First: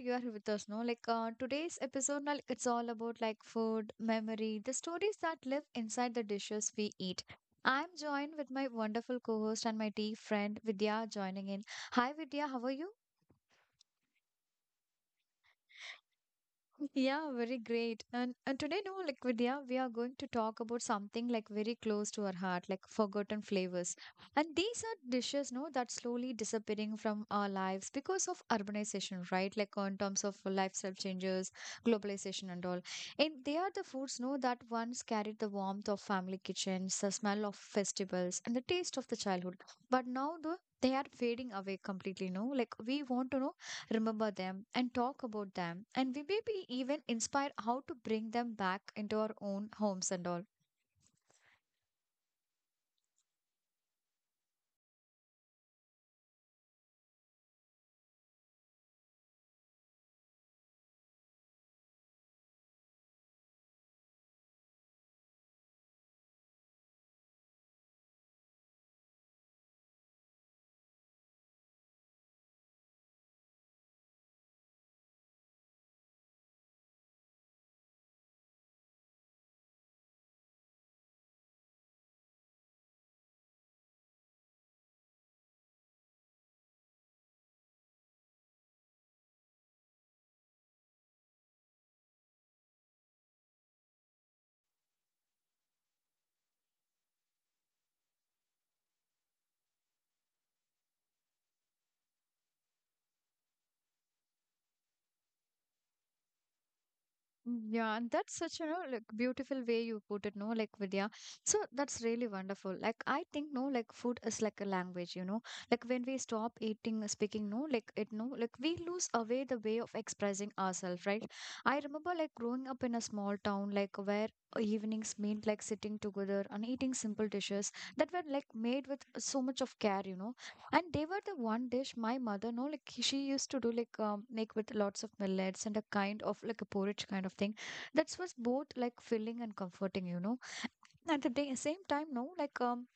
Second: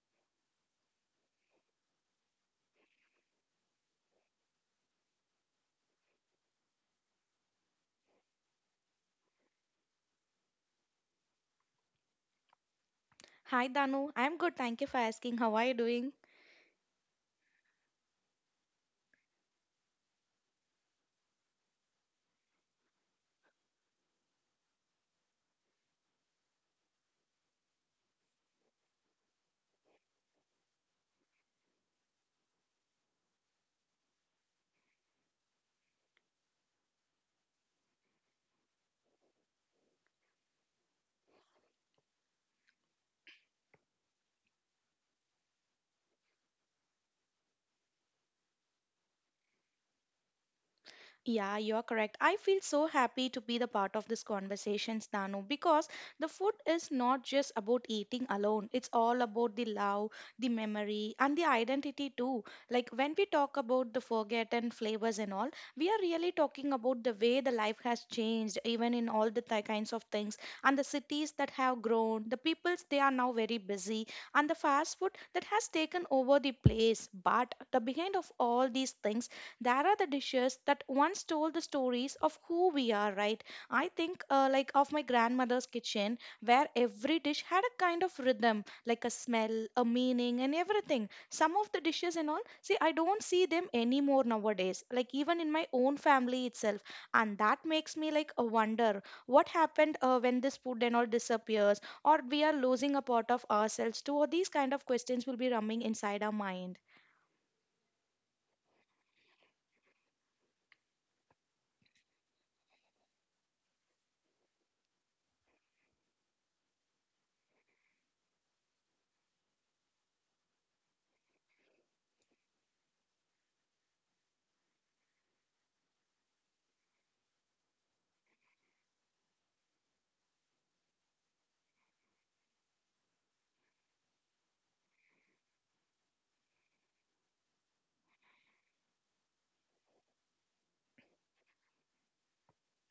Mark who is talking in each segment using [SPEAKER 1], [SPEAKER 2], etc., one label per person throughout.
[SPEAKER 1] you are here with us. No, like today's episode, like it's all about like food, memory, the stories that live inside the dishes we eat. I'm joined with my wonderful co-host and my dear friend Vidya joining in. Hi Vidya, how are you?
[SPEAKER 2] Hi Danu, I'm good. Thank you for asking. How are you doing?
[SPEAKER 1] Yeah, very great. And today, no, like Vidya, we are going to talk about something like very close to our heart, like forgotten flavors. And these are dishes, no, that slowly disappearing from our lives because of urbanization, right? Like on terms of lifestyle changes, globalization and all. And they are the foods, no, that once carried the warmth of family kitchens, the smell of festivals, and the taste of the childhood. But now they are fading away completely, no? Like we want to know remember them, and talk about them, and we may be even inspired how to bring them back into our own homes and all.
[SPEAKER 2] Yeah, you're correct. I feel so happy to be the part of this conversations, Nanu, because the food is not just about eating alone. It's all about the love, the memory, and the identity too. Like when we talk about the forgotten flavors and all, we are really talking about the way the life has changed, even in all the kinds of things, and the cities that have grown, the peoples they are now very busy, and the fast food that has taken over the place. But the behind of all these things there are the dishes that once told the stories of who we are, right? I think like of my grandmother's kitchen where every dish had a kind of rhythm, like a smell, a meaning, and everything. Some of the dishes and all, see, I don't see them anymore nowadays, like even in my own family itself. And that makes me like a wonder what happened when this food and all disappears, or we are losing a part of ourselves too. Or these kind of questions will be rumming inside our mind.
[SPEAKER 1] Mm, yeah, and that's such a like beautiful way you put it, no, like Vidya. So that's really wonderful. Like I think no, like food is like a language, you know. Like when we stop eating, speaking, no, like it, no, like we lose away the way of expressing ourselves, right? I remember like growing up in a small town, like where evenings meant like sitting together and eating simple dishes that were like made with so much of care, you know. And they were the one dish my mother, no, like she used to do like make with lots of millets and a kind of like a porridge kind of thing. That was both like filling and comforting, you know. At the day, same time, no, like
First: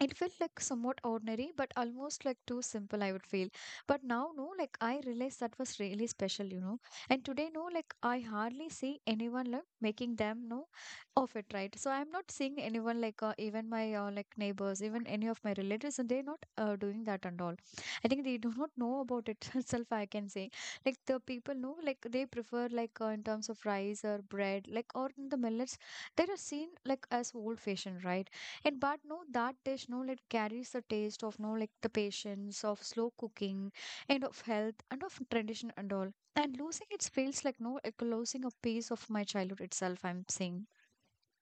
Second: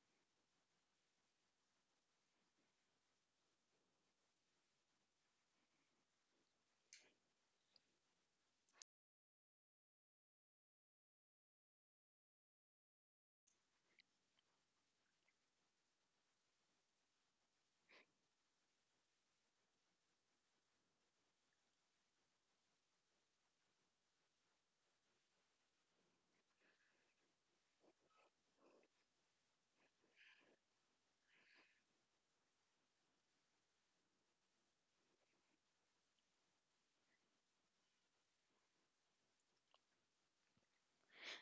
[SPEAKER 1] it felt like somewhat ordinary but almost like too simple, I would feel, but now, no, like I realized that was really special, you know. And today, no, like I hardly see anyone like making them, no, of it, right? So I'm not seeing anyone like even my like neighbors, even any of my relatives, and they're not doing that and all. I think they do not know about it itself, I can say. Like the people know, like they prefer like in terms of rice or bread, like or in the millets, they are seen like as old fashioned, right? And but no, that dish, no, it carries the taste of, no, like the patience of slow cooking and of health and of tradition and all. And losing it feels like, no, like losing a piece of my childhood itself, I'm saying.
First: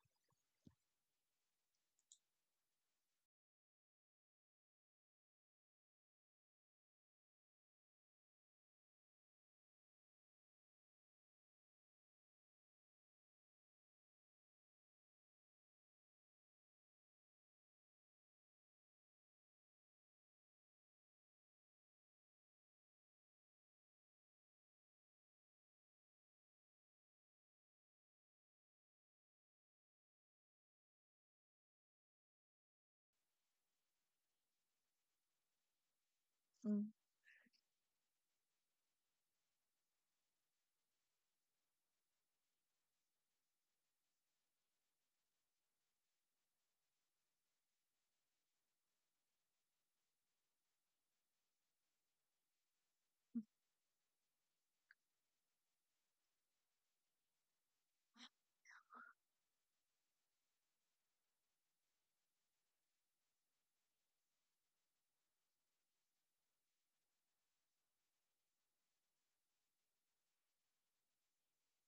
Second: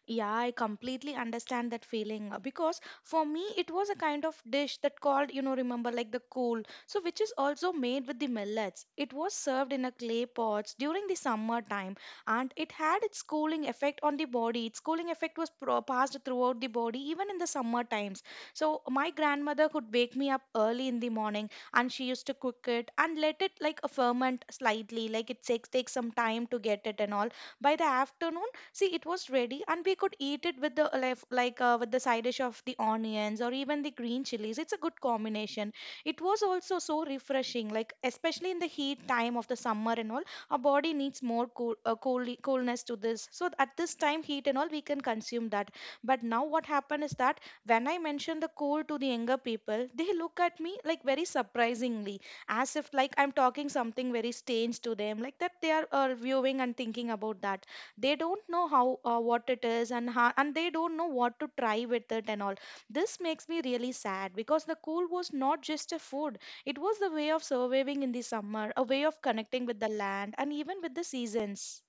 [SPEAKER 2] Yeah, I completely understand that feeling because for me it was a kind of dish that called, you know, remember like the kool, so which is also made with the millets. It was served in a clay pots during the summer time and it had its cooling effect on the body. Its cooling effect was passed throughout the body even in the summer times. So my grandmother could wake me up early in the morning and she used to cook it and let it like a ferment slightly, like it takes some time to get it and all. By the afternoon, see, it was ready, and we could eat it with the like with the side dish of the onions or even the green chilies. It's a good combination. It was also
[SPEAKER 1] Mm.
[SPEAKER 2] so refreshing, like especially in the heat time of the summer and all. Our body needs more cool coolness to this. So at this time, heat and all, we can consume that. But now what happened is that when I mention the cold to the younger people, they look at me like very surprisingly, as if like I'm talking something very strange to them, like that they are viewing and thinking about that. They don't know how what it is and how, and they don't know what to try with it and all. This makes me really sad because the cool was not just a food, it was the way of surviving in the summer, a way of connecting with the land and even with the seasons.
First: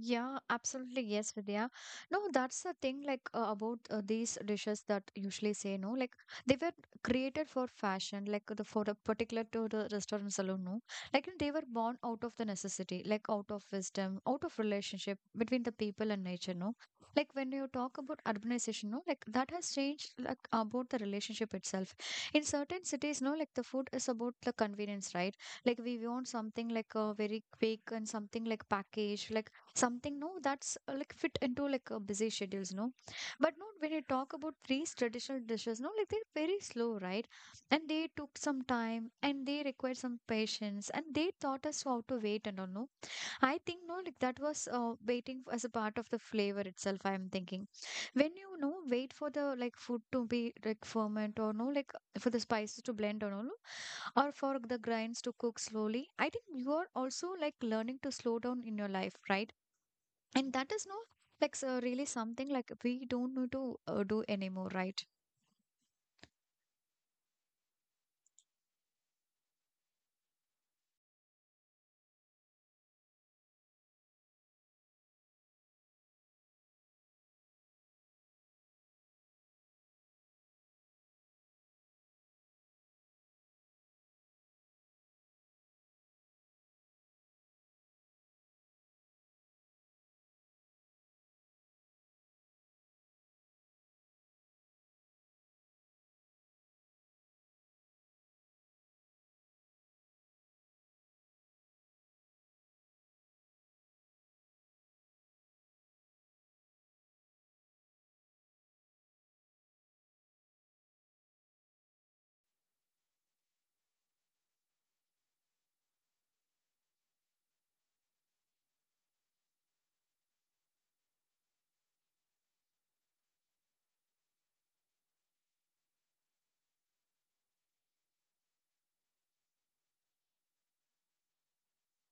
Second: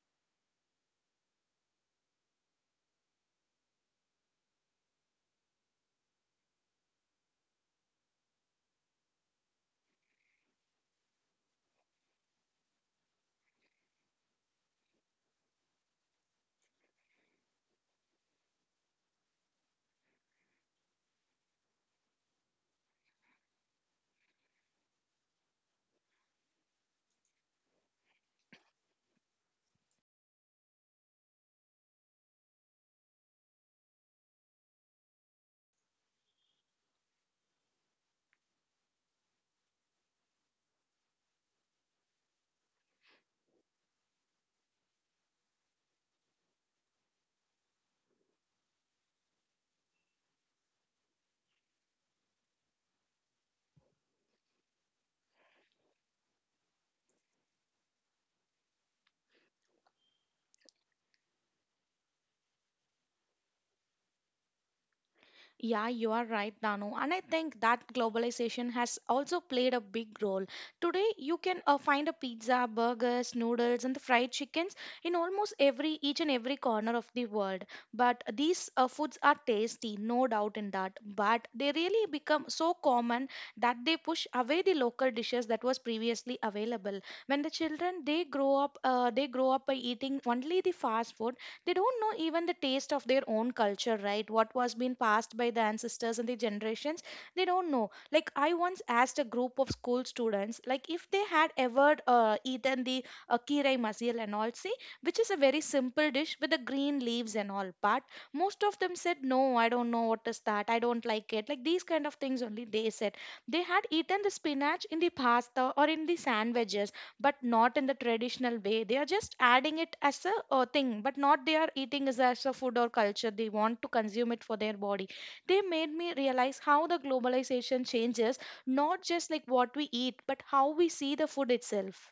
[SPEAKER 1] Yeah, absolutely. Yes, Vidya. No, that's the thing, like about these dishes that usually say, no, like they were created for fashion, like the for the particular to the restaurant alone, no. Like they were born out of the necessity, like out of wisdom, out of relationship between the people and nature, no. Like when you talk about urbanization, no, like that has changed like about the relationship itself. In certain cities, no, like the food is about the convenience, right? Like we want something like very quick and something like packaged, like something, no, that's like fit into like a busy schedules, no. But no, when you talk about these traditional dishes, no, like they're very slow, right? And they took some time and they required some patience and they taught us how to wait and all, no. I think, no, like that was waiting as a part of the flavor itself, I'm thinking. When wait for the like food to be like ferment, or no, like for the spices to blend, or no, or for the grinds to cook slowly, I think you are also like learning to slow down in your life, right? And that is, no, like so really something like we don't need to do anymore, right?
[SPEAKER 2] Yeah, you are right, Danu. And I think that globalization has also played a big role. Today, you can find a pizza, burgers, noodles, and the fried chickens in almost every each and every corner of the world. But these foods are tasty, no doubt in that. But they really become so common that they push away the local dishes that was previously available. When the children they grow up by eating only the fast food, they don't know even the taste of their own culture, right? What was being passed by the ancestors and the generations, they don't know. Like I once asked a group of school students, like if they had ever eaten the kirai masil and all, see, which is a very simple dish with the green leaves and all. But most of them said, no, I don't know what is that, I don't like it, like these kind of things only they said. They had eaten the spinach in the pasta or in the sandwiches, but not in the traditional way. They are just adding it as a thing, but not they are eating as a food or culture they want to consume it for their body. They made me realize how the globalization changes not just like what we eat but how we see the food itself.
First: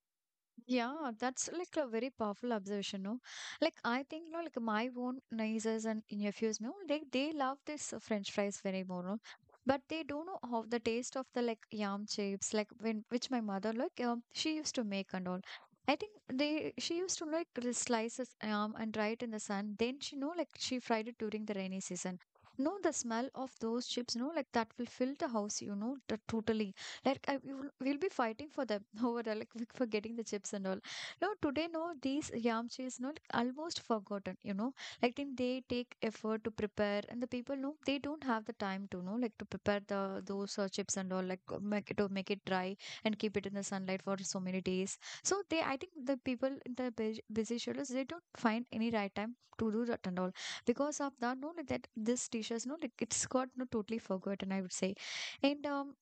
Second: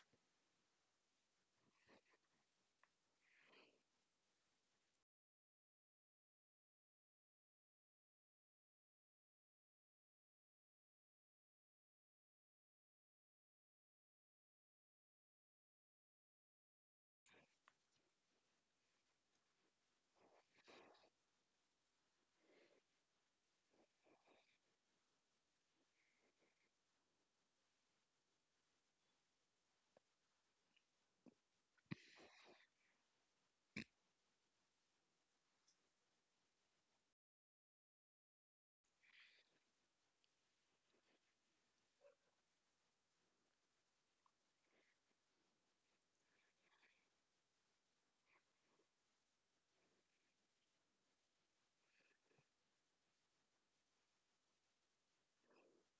[SPEAKER 1] Yeah, that's like a very powerful observation, no? Like I think, no, like my own nieces and nephews, no, they love this French fries very more, no? But they don't know how the taste of the like yam chips, like when which my mother like she used to make and all. I think they she used to like slice this yam and dry it in the sun. Then she know like she fried it during the rainy season. No, the smell of those chips, no, like that will fill the house, you know, totally. Like I, we'll be fighting for them over like for getting the chips and all. No, today, no, these yamcha is not almost forgotten. You know, like think they take effort to prepare, and the people, no, they don't have the time to know like to prepare the those chips and all, like make it to make it dry and keep it in the sunlight for so many days. So they, I think the people in the busy schedules, they don't find any right time to do that and all because of that. No, like that this dishes, no, like it's got no totally forgotten, I would say. And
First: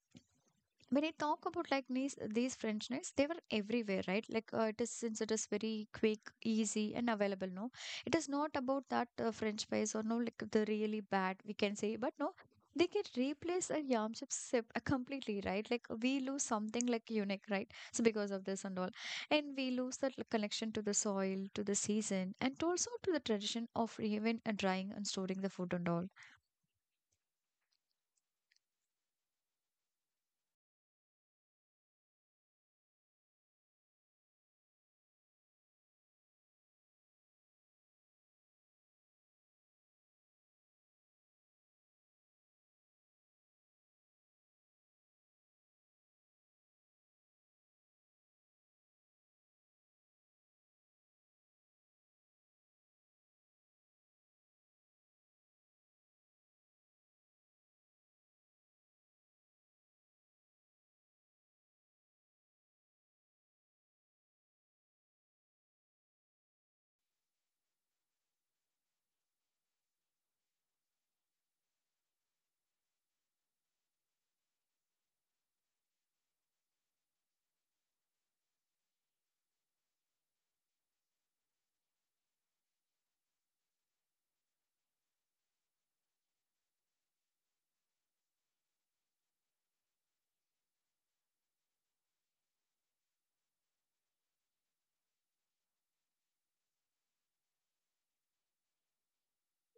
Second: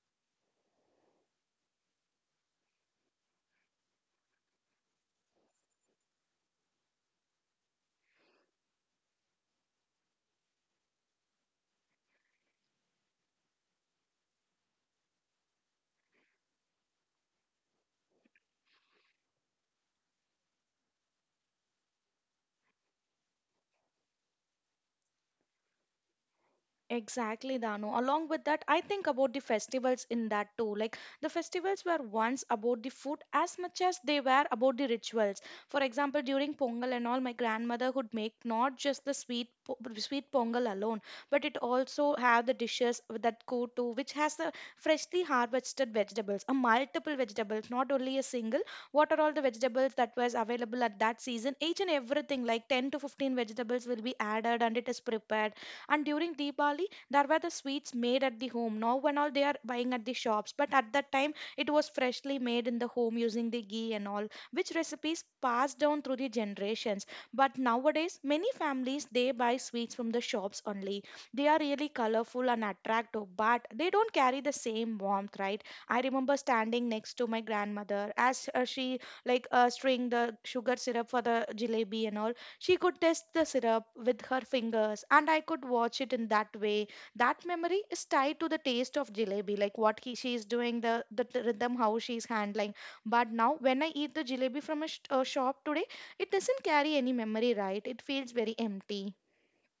[SPEAKER 1] when I talk about like these French knives, they were everywhere, right? Like it is since it is very quick, easy, and available. No, it is not about that French fries or no like the really bad, we can say, but no. They can replace a yam chips completely, right? Like we lose something like unique, right? So because of this and all, and we lose that like, connection to the soil, to the season, and also to the tradition of even drying and storing the food and all.
[SPEAKER 2] Exactly, Dano. Along with that, I think about the festivals in that too. Like the festivals were once about the food as much as they were about the rituals. For example, during Pongal and all, my grandmother would make not just the sweet Pongal alone, but it also have the dishes that go to which has the freshly harvested vegetables, a multiple vegetables, not only a single. What are all the vegetables that was available at that season? Each and everything, like 10 to 15 vegetables, will be added and it is prepared. And during Diwali, there were the sweets made at the home. Now, when all they are buying at the shops, but at that time, it was freshly made in the home using the ghee and all, which recipes passed down through the generations. But nowadays, many families they buy sweets from the shops only. They are really colorful and attractive, but they don't carry the same warmth, right? I remember standing next to my grandmother as she like string the sugar syrup for the jalebi and all. She could taste the syrup with her fingers, and I could watch it in that way. That memory is tied to the taste of jalebi, like what she is doing, the rhythm, how she's handling. But now, when I eat the jalebi from a shop today, it doesn't carry any memory, right? It feels very empty.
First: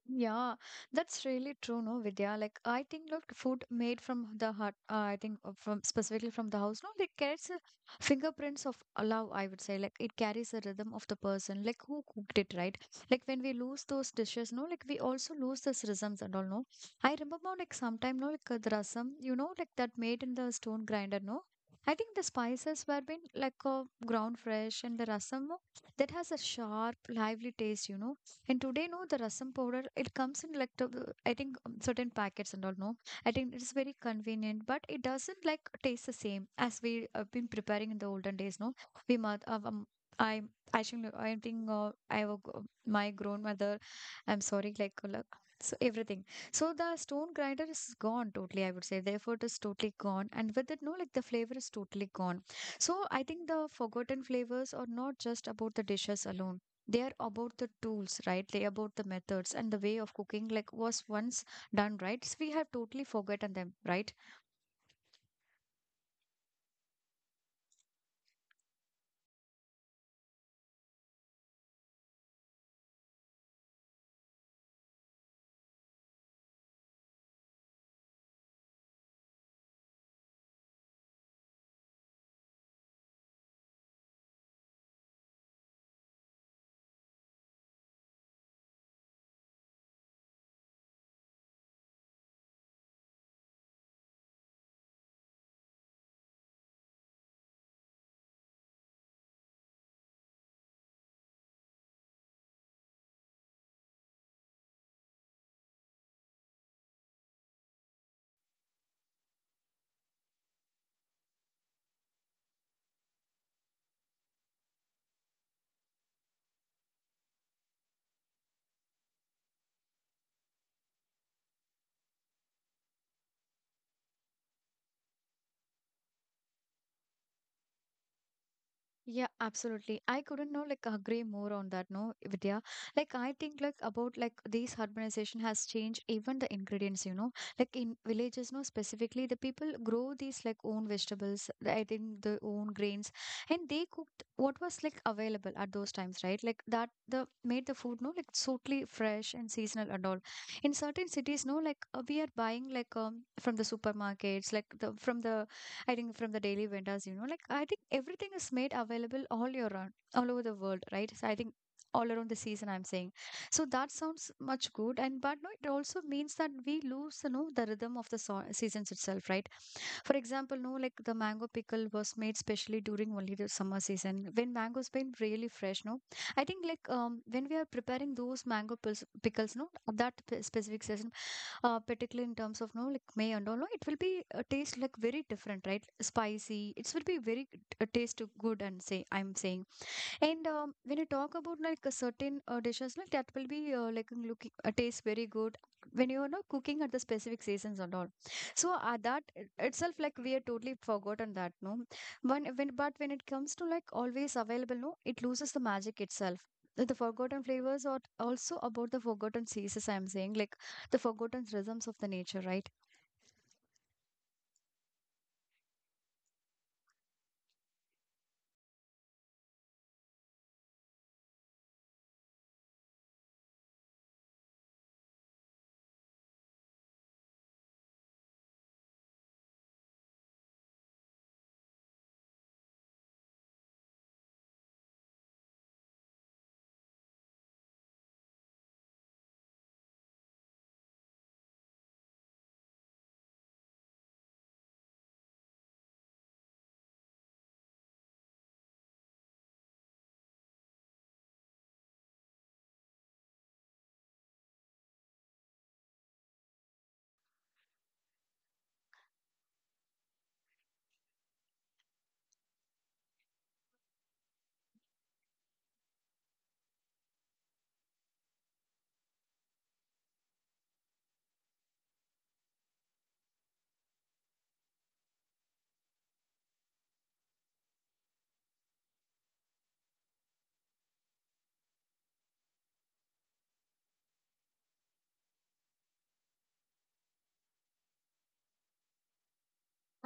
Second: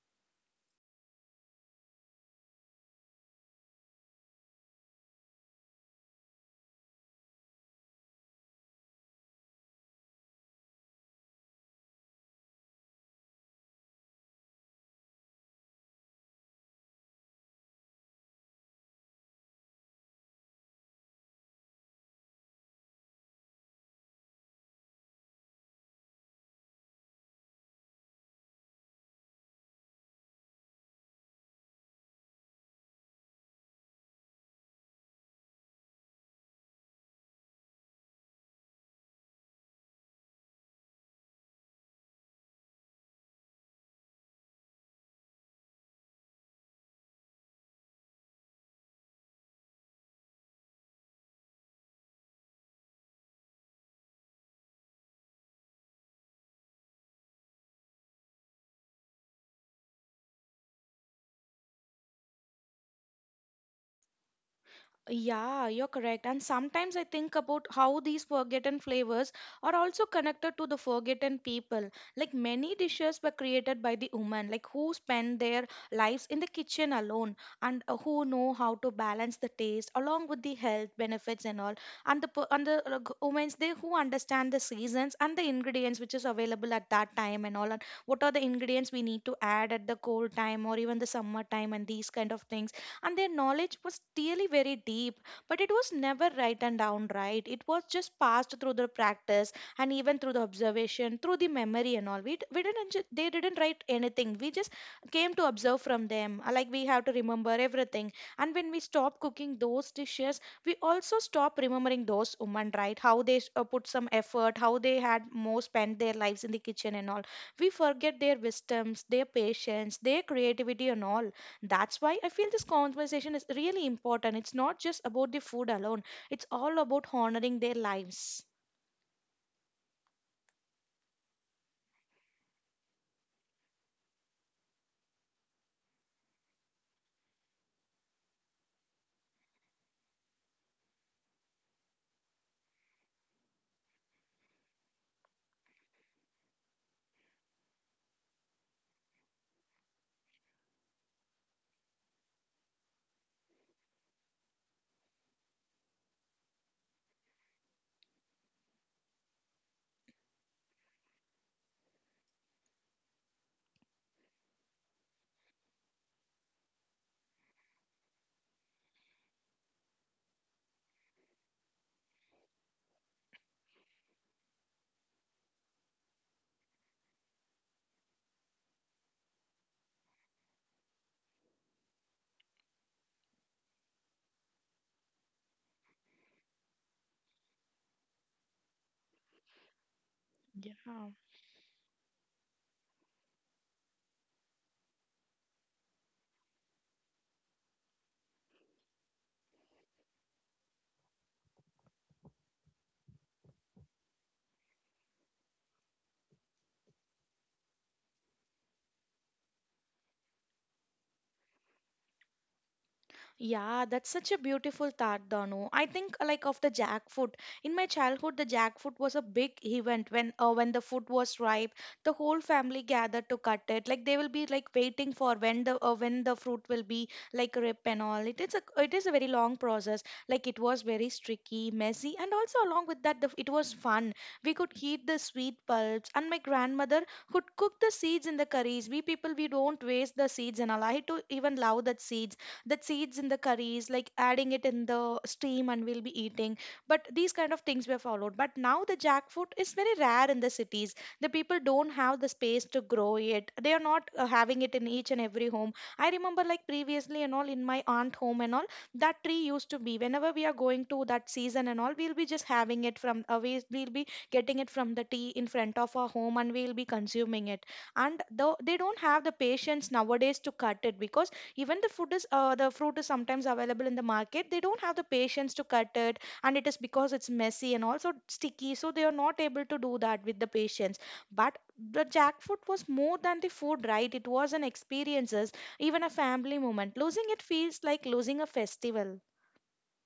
[SPEAKER 1] Yeah, that's really true, no, Vidya. Like, I think like food made from the heart, I think from specifically from the house, no, like carries fingerprints of love, I would say. Like, it carries the rhythm of the person, like who cooked it, right? Like, when we lose those dishes, no, like we also lose this rhythms and all, no. I remember, like, sometime, no, like the rasam, you know, like that made in the stone grinder, no. I think the spices were been like ground fresh and the rasam, no, that has a sharp, lively taste, you know. And today, no, the rasam powder, it comes in like, the, I think certain packets and all, no. I think it's very convenient, but it doesn't like taste the same as we have been preparing in the olden days, no. We, I, I have a my grandmother, I'm sorry, like, so everything. So the stone grinder is gone totally, I would say. Therefore, it is totally gone. And with it, no, like the flavor is totally gone. So I think the forgotten flavors are not just about the dishes alone, they're about the tools, right? They about the methods and the way of cooking like was once done, right? So we have totally forgotten them, right?
[SPEAKER 2] Yeah, you're correct. And sometimes I think about how these forgotten flavors are also connected to the forgotten people. Like many dishes were created by the women, like who spend their lives in the kitchen alone, and who know how to balance the taste along with the health benefits and all. And the women's they who understand the seasons and the ingredients which is available at that time and all, and what are the ingredients we need to add at the cold time or even the summer time and these kind of things. And their knowledge was really very deep, but it was never written down, right? It was just passed through the practice and even through the observation, through the memory and all. We, we didn't they didn't write anything. We just came to observe from them. Like we have to remember everything. And when we stop cooking those dishes, we also stop remembering those women, right? How they put some effort, how they had more spent their lives in the kitchen and all. We forget their wisdoms, their patience, their creativity and all. That's why I feel this conversation is really important. It's not just about the food alone, it's all about honoring their lives.
[SPEAKER 1] Yeah, absolutely. I couldn't know like agree more on that, no, Vidya. Like I think like about like this urbanization has changed even the ingredients, you know. Like in villages, no, specifically the people grow these like own vegetables, I think their own grains, and they cooked what was like available at those times, right? Like that the made the food, no, like totally fresh and seasonal and all. In certain cities, no, like we are buying like from the supermarkets, like the from the I think from the daily vendors, you know, like I think everything is made available all year round, all over the world, right? So I think all around the season, I'm saying. So that sounds much good, and but no, it also means that we lose, you know, the rhythm of the seasons itself, right? For example, no, like the mango pickle was made specially during only the summer season, when mango's been really fresh, no. I think like when we are preparing those mango pickles, no, at that specific season, particularly in terms of, no, like May and all, no, it will be a taste like very different, right? Spicy it will be very taste good and say, I'm saying. And when you
[SPEAKER 2] Yeah.
[SPEAKER 1] talk about like a certain dishes, like that will be like looking taste very good when you are not cooking at the specific seasons and all. So that itself, like we are totally forgotten that, no. When it comes to like always available, no, it loses the magic itself. The forgotten flavors are also about the forgotten seasons. I'm saying like the forgotten rhythms of the nature, right?
[SPEAKER 2] Yeah, that's such a beautiful thought, Danu. I think like of the jackfruit. In my childhood, the jackfruit was a big event. When when the fruit was ripe, the whole family gathered to cut it. Like they will be like waiting for when the fruit will be like ripe and all. It is a very long process. Like it was very tricky, messy, and also along with that, the, it was fun. We could eat the sweet pulps, and my grandmother could cook the seeds in the curries. We people we don't waste the seeds and all. I to even love that seeds, that seeds in the curries, like adding it in the steam and we'll be eating. But these kind of things were followed. But now the jackfruit is very rare in the cities. The people don't have the space to grow it, they are not having it in each and every home. I remember like previously and all in my aunt home and all, that tree used to be whenever we are going to that season and all, we'll be just having it from we'll be getting it from the tea in front of our home and we'll be consuming it. And though they don't have the patience nowadays to cut it, because even the fruit is sometimes available in the market, they don't have the patience to cut it, and it is because it's messy and also sticky, so they are not able to do that with the patience. But the jackfruit was more than the food, right? It was an experiences, even a family moment. Losing it feels like losing a festival.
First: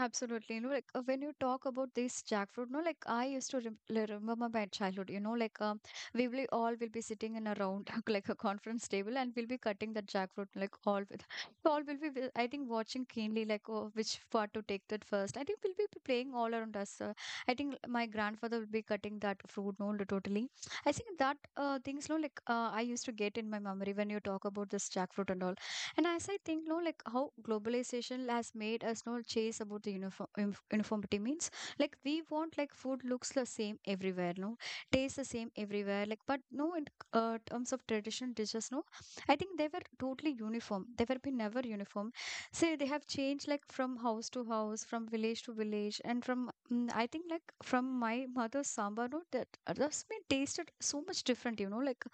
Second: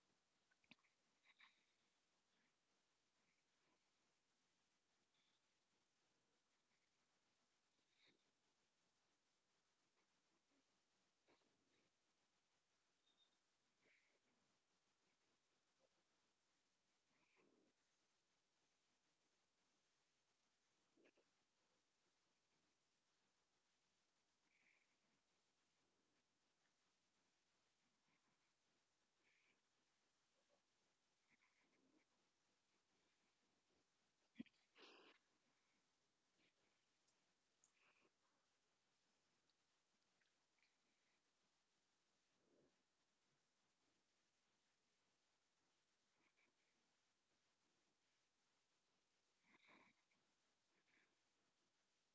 [SPEAKER 1] Absolutely. You know, like when you talk about this jackfruit, no, like I used to remember my childhood, you know, like we all will be sitting in a round, like a conference table, and we'll be cutting the jackfruit, like all with, all will be, I think, watching keenly, like, oh, which part to take that first. I think we'll be playing all around us. I think my grandfather will be cutting that fruit, no, totally. I think that things, no, like I used to get in my memory when you talk about this jackfruit and all. And as I think, no, like how globalization has made us no chase about the uniform uniformity means, like we want like food looks the same everywhere, no, tastes the same everywhere, like but no, in terms of traditional dishes, no, I think they were totally uniform. They were been never uniform. Say they have changed like from house to house, from village to village, and from I think like from my mother's sambar, no, that that's been tasted so much different, you know, like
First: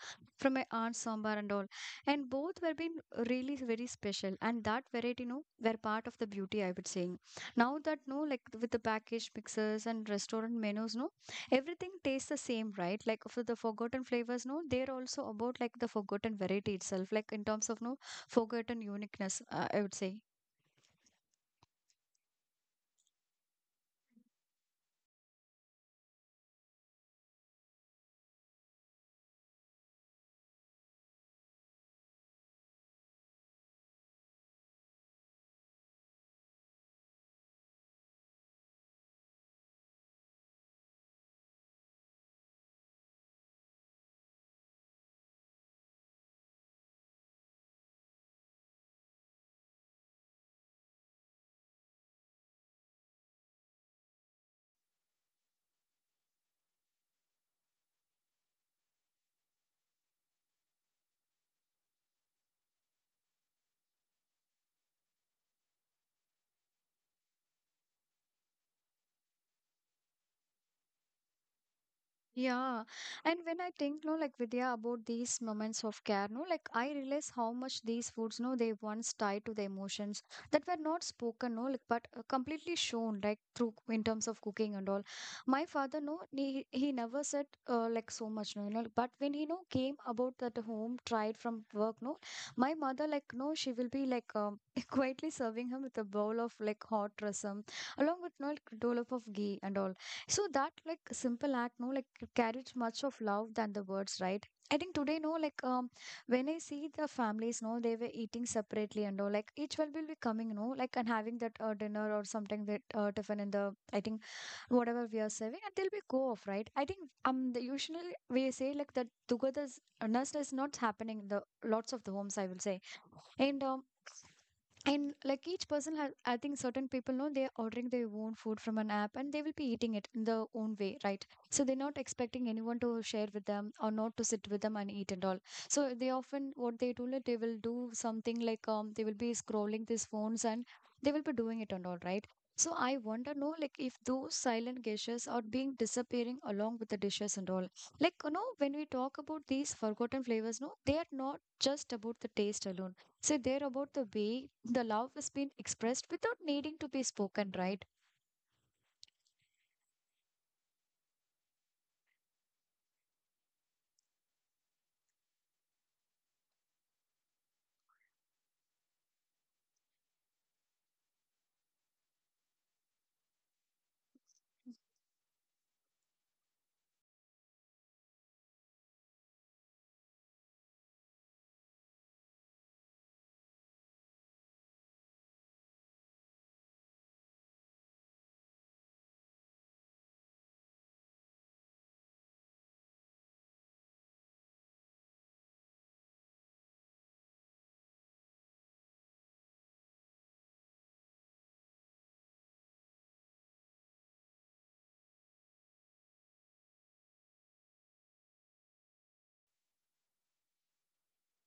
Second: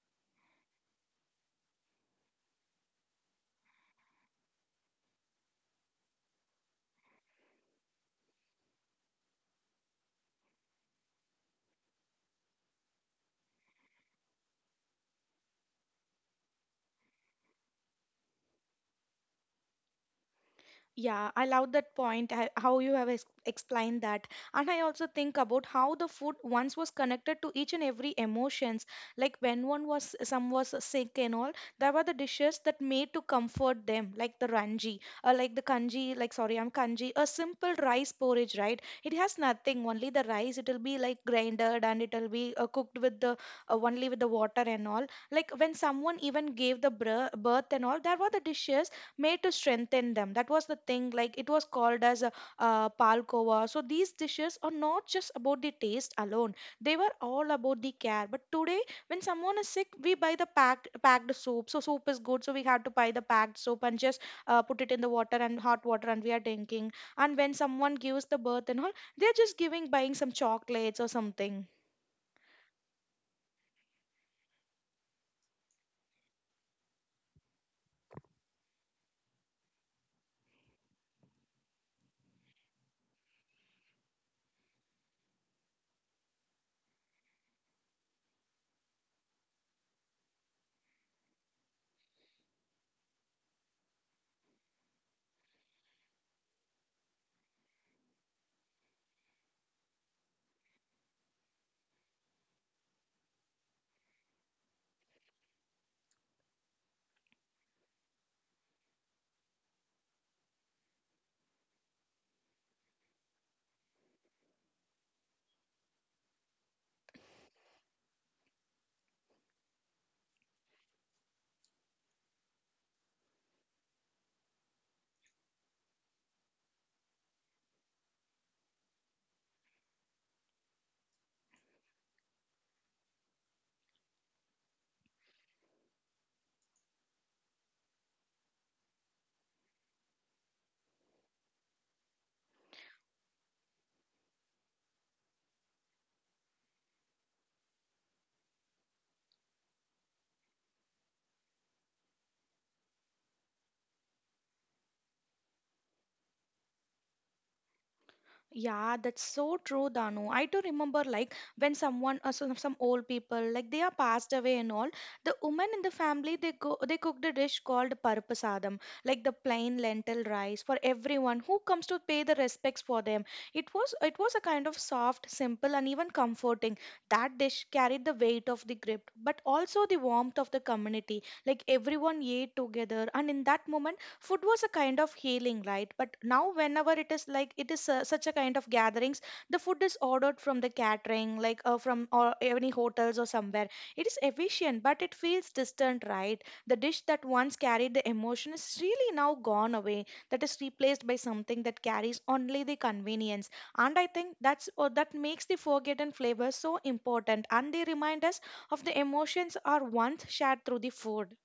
[SPEAKER 1] from my aunt's sambar and all, and both were been really very special, and that variety, you know, were part of the beauty, I would say. Now that no, like with the packaged mixers and restaurant menus, no, everything tastes the same, right? Like for the forgotten flavors, no, they're also about like the forgotten variety itself, like in terms of no forgotten uniqueness, I would say.
[SPEAKER 2] Yeah, I love that point, how you have explained that. And I also think about how the food once was connected to each and every emotions. Like when one was, some was sick and all, there were the dishes that made to comfort them, like the ranji, or like the kanji, like, sorry, I'm kanji, a simple rice porridge, right? It has nothing, only the rice, it'll be like grinded and it'll be cooked with the, only with the water and all. Like when someone even gave the br birth and all, there were the dishes made to strengthen them. That was the thing. Like it was called as a, palkova. So these dishes are not just about the taste alone. They were all about the care. But today, when someone is sick, we buy the packed soup. So soup is good. So we have to buy the packed soup and just put it in the water and hot water, and we are drinking. And when someone gives the birth and all, they're just giving buying some chocolates or something.
[SPEAKER 1] Yeah. And when I think, no, like Vidya, about these moments of care, no, like I realize how much these foods, no, they once tied to the emotions that were not spoken, no, like but completely shown, like through in terms of cooking and all. My father, no, he never said like so much, no, you know, but when he, no, came about that home, tried from work, no, my mother, like, no, she will be like quietly serving him with a bowl of like hot rasam along with, no, like, dollop of ghee and all. So that like simple act, no, like it carries much of love than the words, right? I think today, no, like when I see the families, no, they were eating separately and all, like each one will be coming, no, like and having that dinner or something that tiffin in the, I think whatever we are serving, and they'll be go off, right? I think the usually we say like that togetherness is not happening in the lots of the homes, I will say, and um, and like each person has, I think, certain people know they're ordering their own food from an app, and they will be eating it in their own way, right? So they're not expecting anyone to share with them or not to sit with them and eat and all. So they often what they do, like they will do something like they will be scrolling these phones and they will be doing it and all, right? So I wonder no, like if those silent gestures are being disappearing along with the dishes and all, like you know when we talk about these forgotten flavors, no, they are not just about the taste alone. So they're about the way the love is being expressed without needing to be spoken, right?
[SPEAKER 2] Yeah, that's so true, Danu. I do remember, like, when someone, some old people, like, they are passed away and all, the women in the family, they go, they cooked a dish called parapasadam, like the plain lentil rice for everyone who comes to pay the respects for them. It was a kind of soft, simple, and even comforting. That dish carried the weight of the grip, but also the warmth of the community. Like, everyone ate together, and in that moment, food was a kind of healing, right? But now whenever it is like it is such a kind of gatherings, the food is ordered from the catering like from or any hotels or somewhere. It is efficient but it feels distant, right? The dish that once carried the emotion is really now gone away. That is replaced by something that carries only the convenience. And I think that's or that makes the forgotten flavor so important, and they remind us of the emotions are once shared through the food.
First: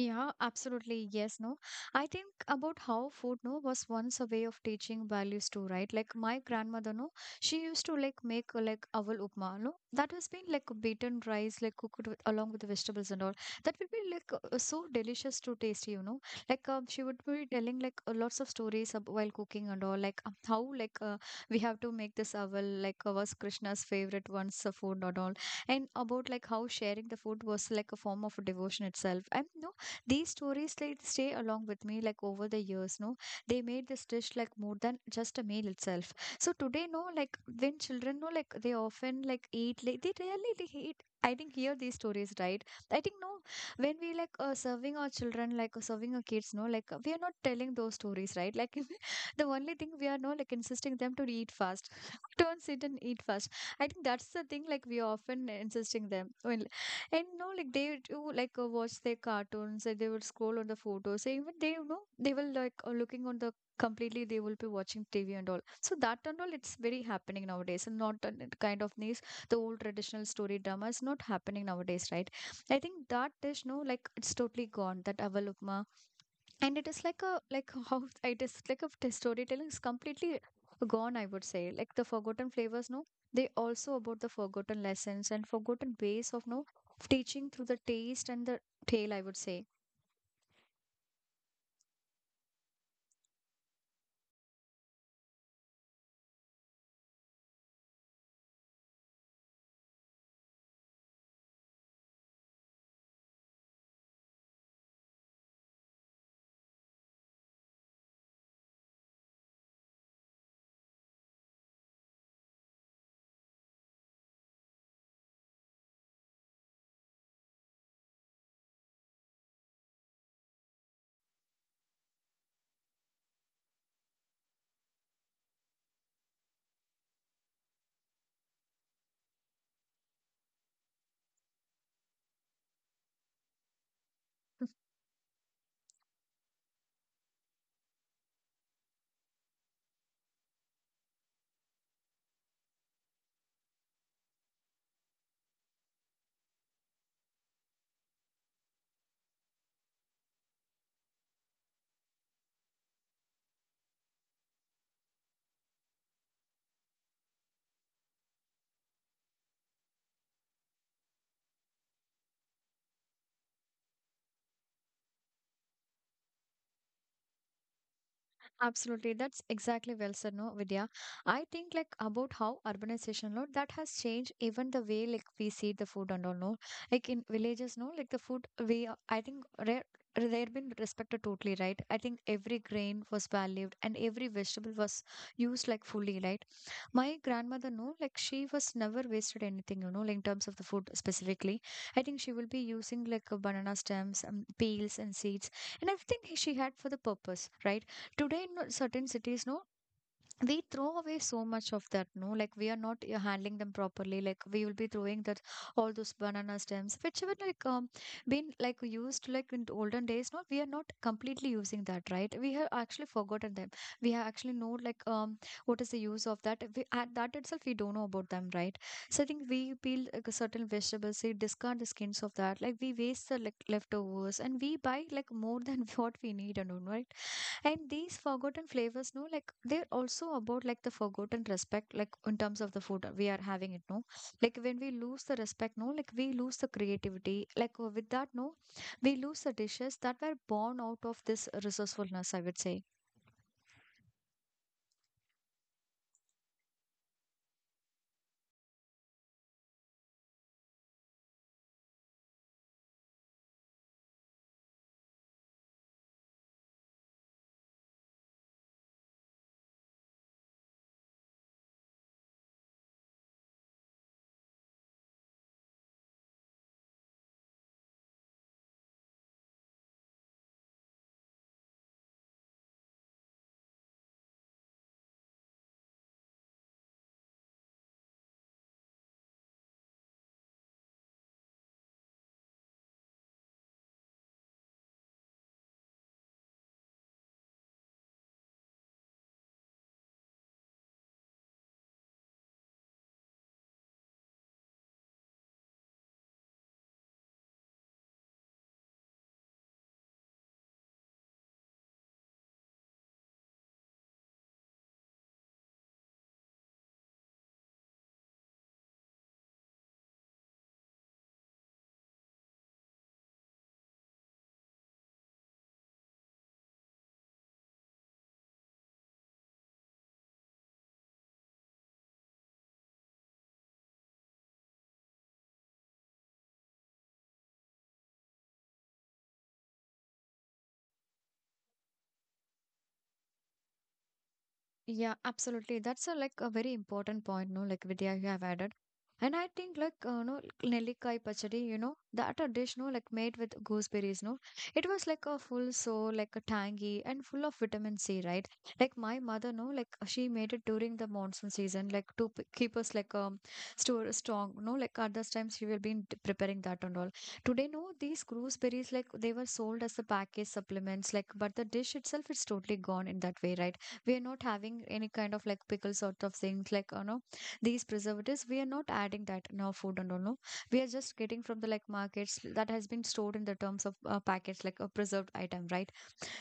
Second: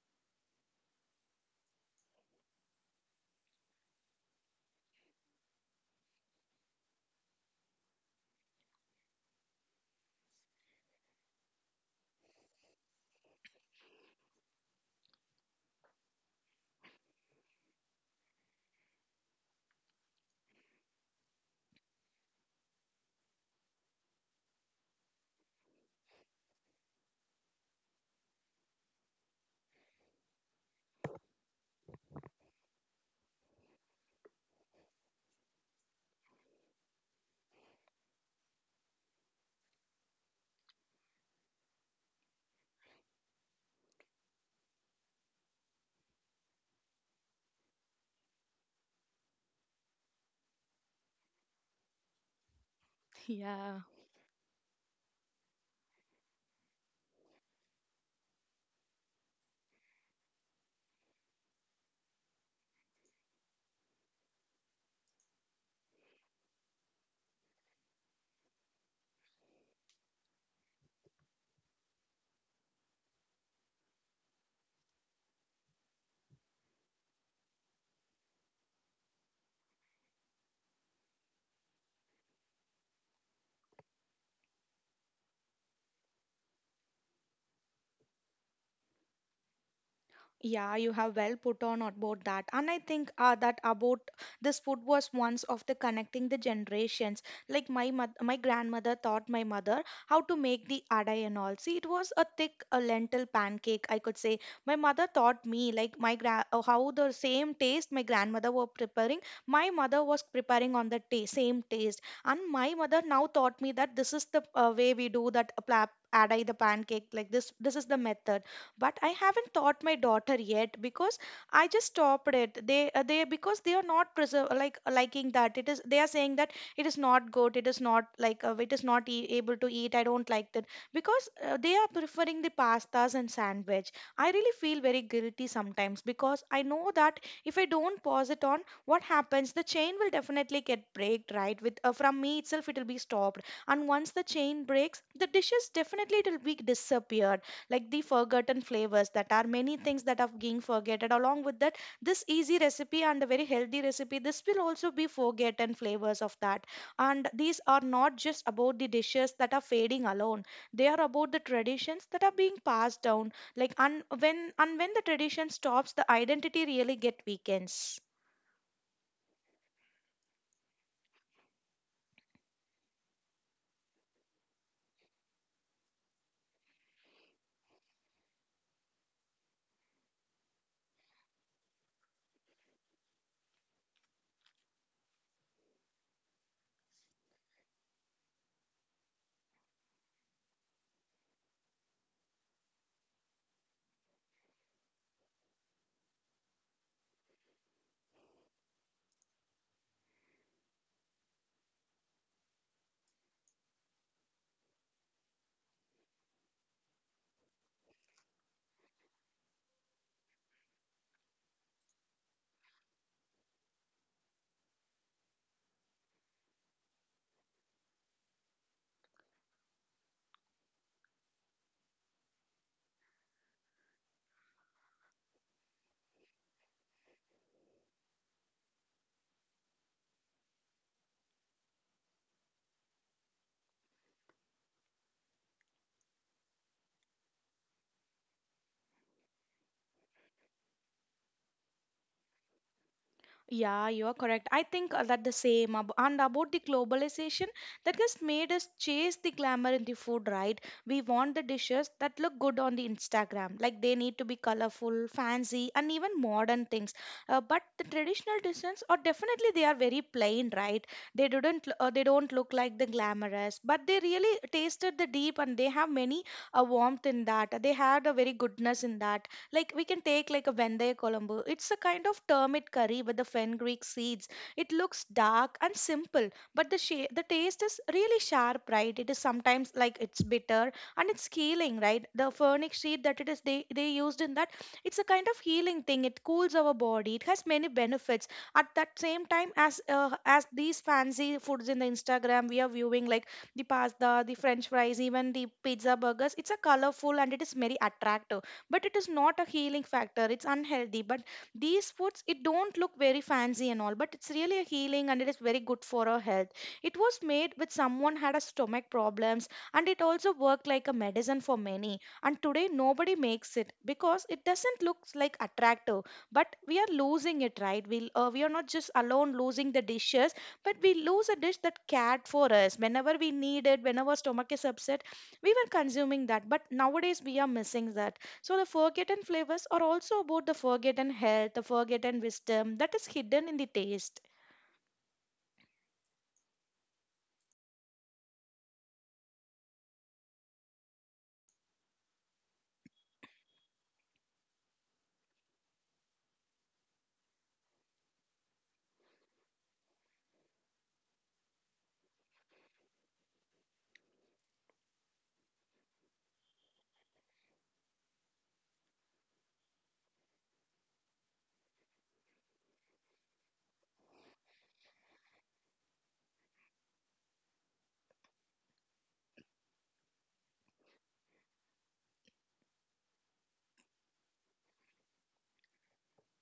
[SPEAKER 1] Yeah, absolutely. Yes, no. I think about how food, no, was once a way of teaching values too, right? Like my grandmother, no, she used to like make like aval upma, no. That has been like beaten rice, like cooked with, along with the vegetables and all. That would be like so delicious to taste, you know. Like she would be telling like lots of stories ab while cooking and all, like how like we have to make this aval, like was Krishna's favorite once food and all, and about like how sharing the food was like a form of devotion itself. And no, these stories like stay along with me like over the years, no. They made this dish like more than just a meal itself. So today, no, like when children, no, like they often like eat like they really they eat. I think hear these stories, right? I think no, when we like serving our children, like serving our kids, no, like we are not telling those stories, right? Like the only thing we are, no, like insisting them to eat fast. Don't sit and eat fast.
[SPEAKER 2] Yeah.
[SPEAKER 1] I think that's the thing, like we are often insisting them when, and you know, like they do like watch their cartoons and they will scroll on the photos. So even they, you know, they will like looking on the completely, they will be watching TV and all. So that and all, it's very happening nowadays. And not the kind of these, the old traditional story drama is not happening nowadays, right? I think that is, no, like it's totally gone. That Avalokma, and it is like a like how it is like a storytelling is completely gone, I would say, like the forgotten flavors, no, they also about the forgotten lessons and forgotten ways of no teaching through the taste and the tale, I would say.
[SPEAKER 2] Yeah, you have well put on about that. And I think that about this food was once of the connecting the generations. Like my grandmother taught my mother how to make the adai and all. See, it was a thick lentil pancake, I could say. My mother taught me like how the same taste my grandmother were preparing, my mother was preparing on the ta- same taste. And my mother now taught me that this is the way we do that adai the pancake like this is the method. But I haven't taught my daughter yet because I just stopped it. They because they are not preserve like liking that, it is they are saying that it is not good, it is not like it is not e- able to eat, I don't like that. Because they are preferring the pastas and sandwich. I really feel very guilty sometimes because I know that if I don't pause it on, what happens, the chain will definitely get breaked, right? With from me itself it will be stopped. And once the chain breaks, the dishes definitely it will be disappeared. Like the forgotten flavors, that are many things that are being forgotten along with that, this easy recipe and a very healthy recipe, this will also be forgotten flavors of that. And these are not just about the dishes that are fading alone, they are about the traditions that are being passed down, like. And when the tradition stops, the identity really get weakens.
[SPEAKER 1] Absolutely. That's exactly well said, no, Vidya. I think like about how urbanization, no, that has changed even the way like we see the food and all, no. Like in villages, no, like the food we I think rare they've been respected totally, right? I think every grain was valued and every vegetable was used like fully, right? My grandmother, no, like she was never wasted anything, you know, like in terms of the food specifically. I think she will be using like banana stems, peels and seeds and everything she had for the purpose, right? Today in certain cities, no, we throw away so much of that, no, like we are not handling them properly, like we will be throwing that all those banana stems, which were like been like used like in the olden days, no, we are not completely using that, right? We have actually forgotten them. We have actually know like what is the use of that, we at that itself we don't know about them, right? So I think we peel like, certain vegetables we discard the skins of that, like we waste the like leftovers and we buy like more than what we need and all, right? And these forgotten flavors, no, like they're also about like the forgotten respect, like in terms of the food we are having it, no. Like when we lose the respect, no, like we lose the creativity. Like with that, no, we lose the dishes that were born out of this resourcefulness, I would say.
[SPEAKER 2] Yeah, you are correct. I think that the same ab- and about the globalization that has made us chase the glamour in the food, right? We want the dishes that look good on the Instagram. Like they need to be colorful, fancy, and even modern things. But the traditional dishes are definitely they are very plain, right? They didn't they don't look like the glamorous, but they really tasted the deep and they have many a warmth in that. They had a very goodness in that. Like we can take like a Vendaye Colombo. It's a kind of termit curry with the fenugreek seeds. It looks dark and simple, but the sha- the taste is really sharp, right? It is sometimes like it's bitter and it's healing, right? The furnic sheet that it is they used in that, it's a kind of healing thing. It cools our body. It has many benefits. At that same time as these fancy foods in the Instagram we are viewing like the pasta, the French fries, even the pizza burgers. It's a colorful and it is very attractive, but it is not a healing factor, it's unhealthy. But these foods it don't look very fancy and all, but it's really a healing and it is very good for our health. It was made with someone had a stomach problems, and it also worked like a medicine for many. And today nobody makes it because it doesn't look like attractive. But we are losing it, right? We are not just alone losing the dishes, but we lose a dish that cared for us whenever we need it, whenever stomach is upset. We were consuming that, but nowadays we are missing that. So, the forgotten flavors are also about the forgotten health, the forgotten wisdom that is hidden in the taste.
[SPEAKER 1] Yeah, absolutely. That's a, like a very important point, no? Like Vidya, you have added. And I think like no Nellikai pachadi, you know, that a dish, no, like made with gooseberries, no. It was like a full so like a tangy and full of vitamin C, right? Like my mother, no, like she made it during the monsoon season, like to keep us like store strong, no. Like at those times she will be preparing that and all. Today, no, these gooseberries like they were sold as the package supplements, like but the dish itself is totally gone in that way, right? We're not having any kind of like pickle sort of things, like you know these preservatives we are not adding that in our food and all, no. We are just getting from the like markets that has been stored in the terms of packets like a preserved item, right?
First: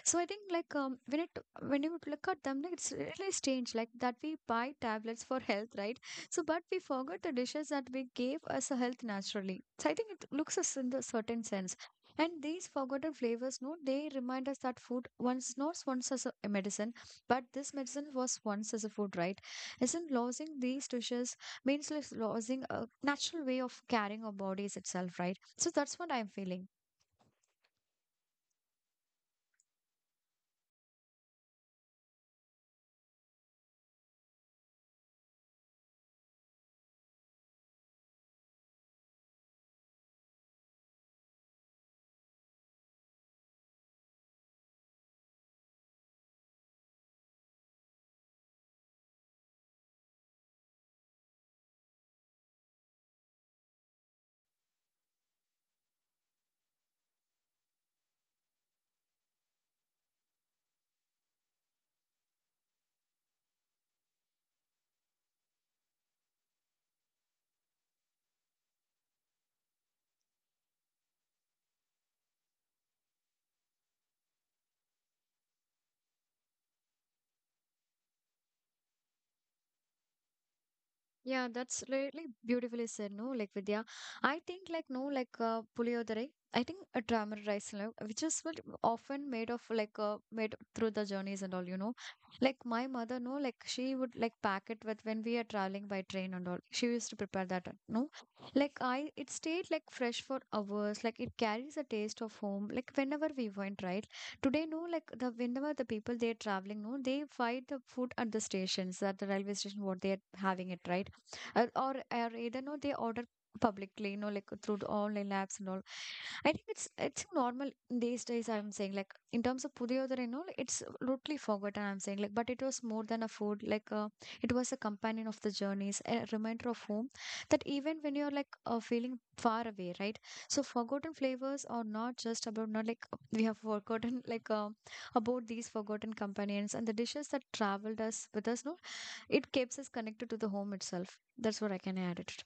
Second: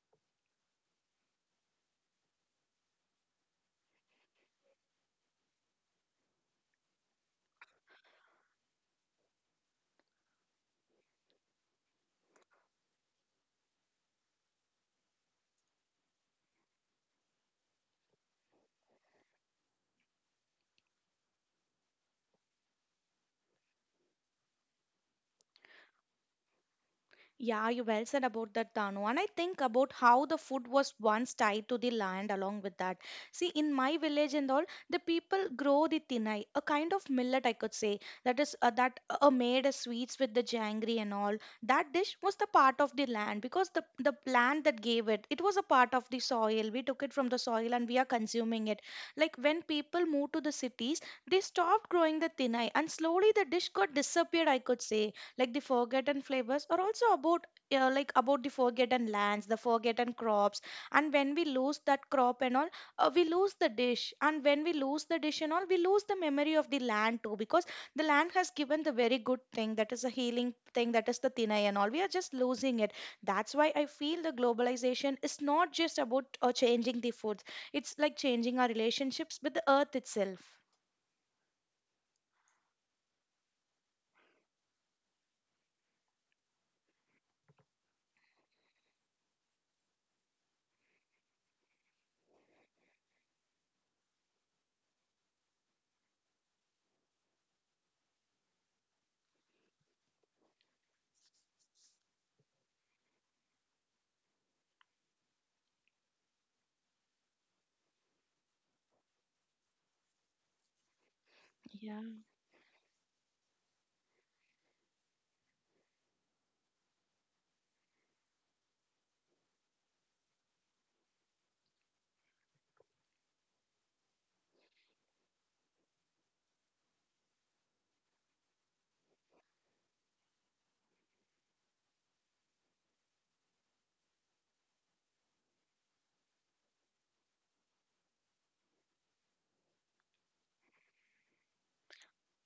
[SPEAKER 1] So I think like when it when you would look at them, like it's really strange like that we buy tablets for health, right? So but we forgot the dishes that we gave us a health naturally. So I think it looks us in the certain sense. And these forgotten flavors, no, they remind us that food once not once as a medicine, but this medicine was once as a food, right? Isn't losing these dishes means like losing a natural way of carrying our bodies itself, right? So that's what I'm feeling.
[SPEAKER 2] Yeah, you well said about that, Danu. And I think about how the food was once tied to the land along with that. See, in my village and all, the people grow the tinai, a kind of millet, I could say, that is that made as sweets with the jangri and all. That dish was the part of the land because the land that gave it, it was a part of the soil. We took it from the soil and we are consuming it. Like when people moved to the cities, they stopped growing the tinai, and slowly the dish got disappeared, I could say. Like the forgotten flavors are also about like about the forgotten lands, the forgotten crops. And when we lose that crop and all, we lose the dish. And when we lose the dish and all, we lose the memory of the land too, because the land has given the very good thing that is a healing thing that is the thinai and all, we are just losing it. That's why I feel the globalization is not just about changing the foods, it's like changing our relationships with the earth itself.
[SPEAKER 1] Yeah, that's really beautifully said, no? Like Vidya, I think like no, like puliyodare. I think a drama rice, like, which is what often made of like made through the journeys and all, you know. Like my mother, no, like she would like pack it with when we are traveling by train and all. She used to prepare that, no. Like it stayed like fresh for hours. Like it carries a taste of home. Like whenever we went, right? Today, no, like the whenever the people they are traveling, no, they find the food at the stations, at the railway station, what they are having it, right? Or either no they order publicly, you know, like through the online apps and all. I think it's normal these days, I'm saying, like in terms of pudiyodar and all. It's totally forgotten, I'm saying, like but it was more than a food like it was a companion of the journeys, a reminder of home, that even when you're like feeling far away, right? So forgotten flavors are not just about not like we have forgotten like about these forgotten companions and the dishes that traveled us with us, no. It keeps us connected to the home itself. That's what I can add it.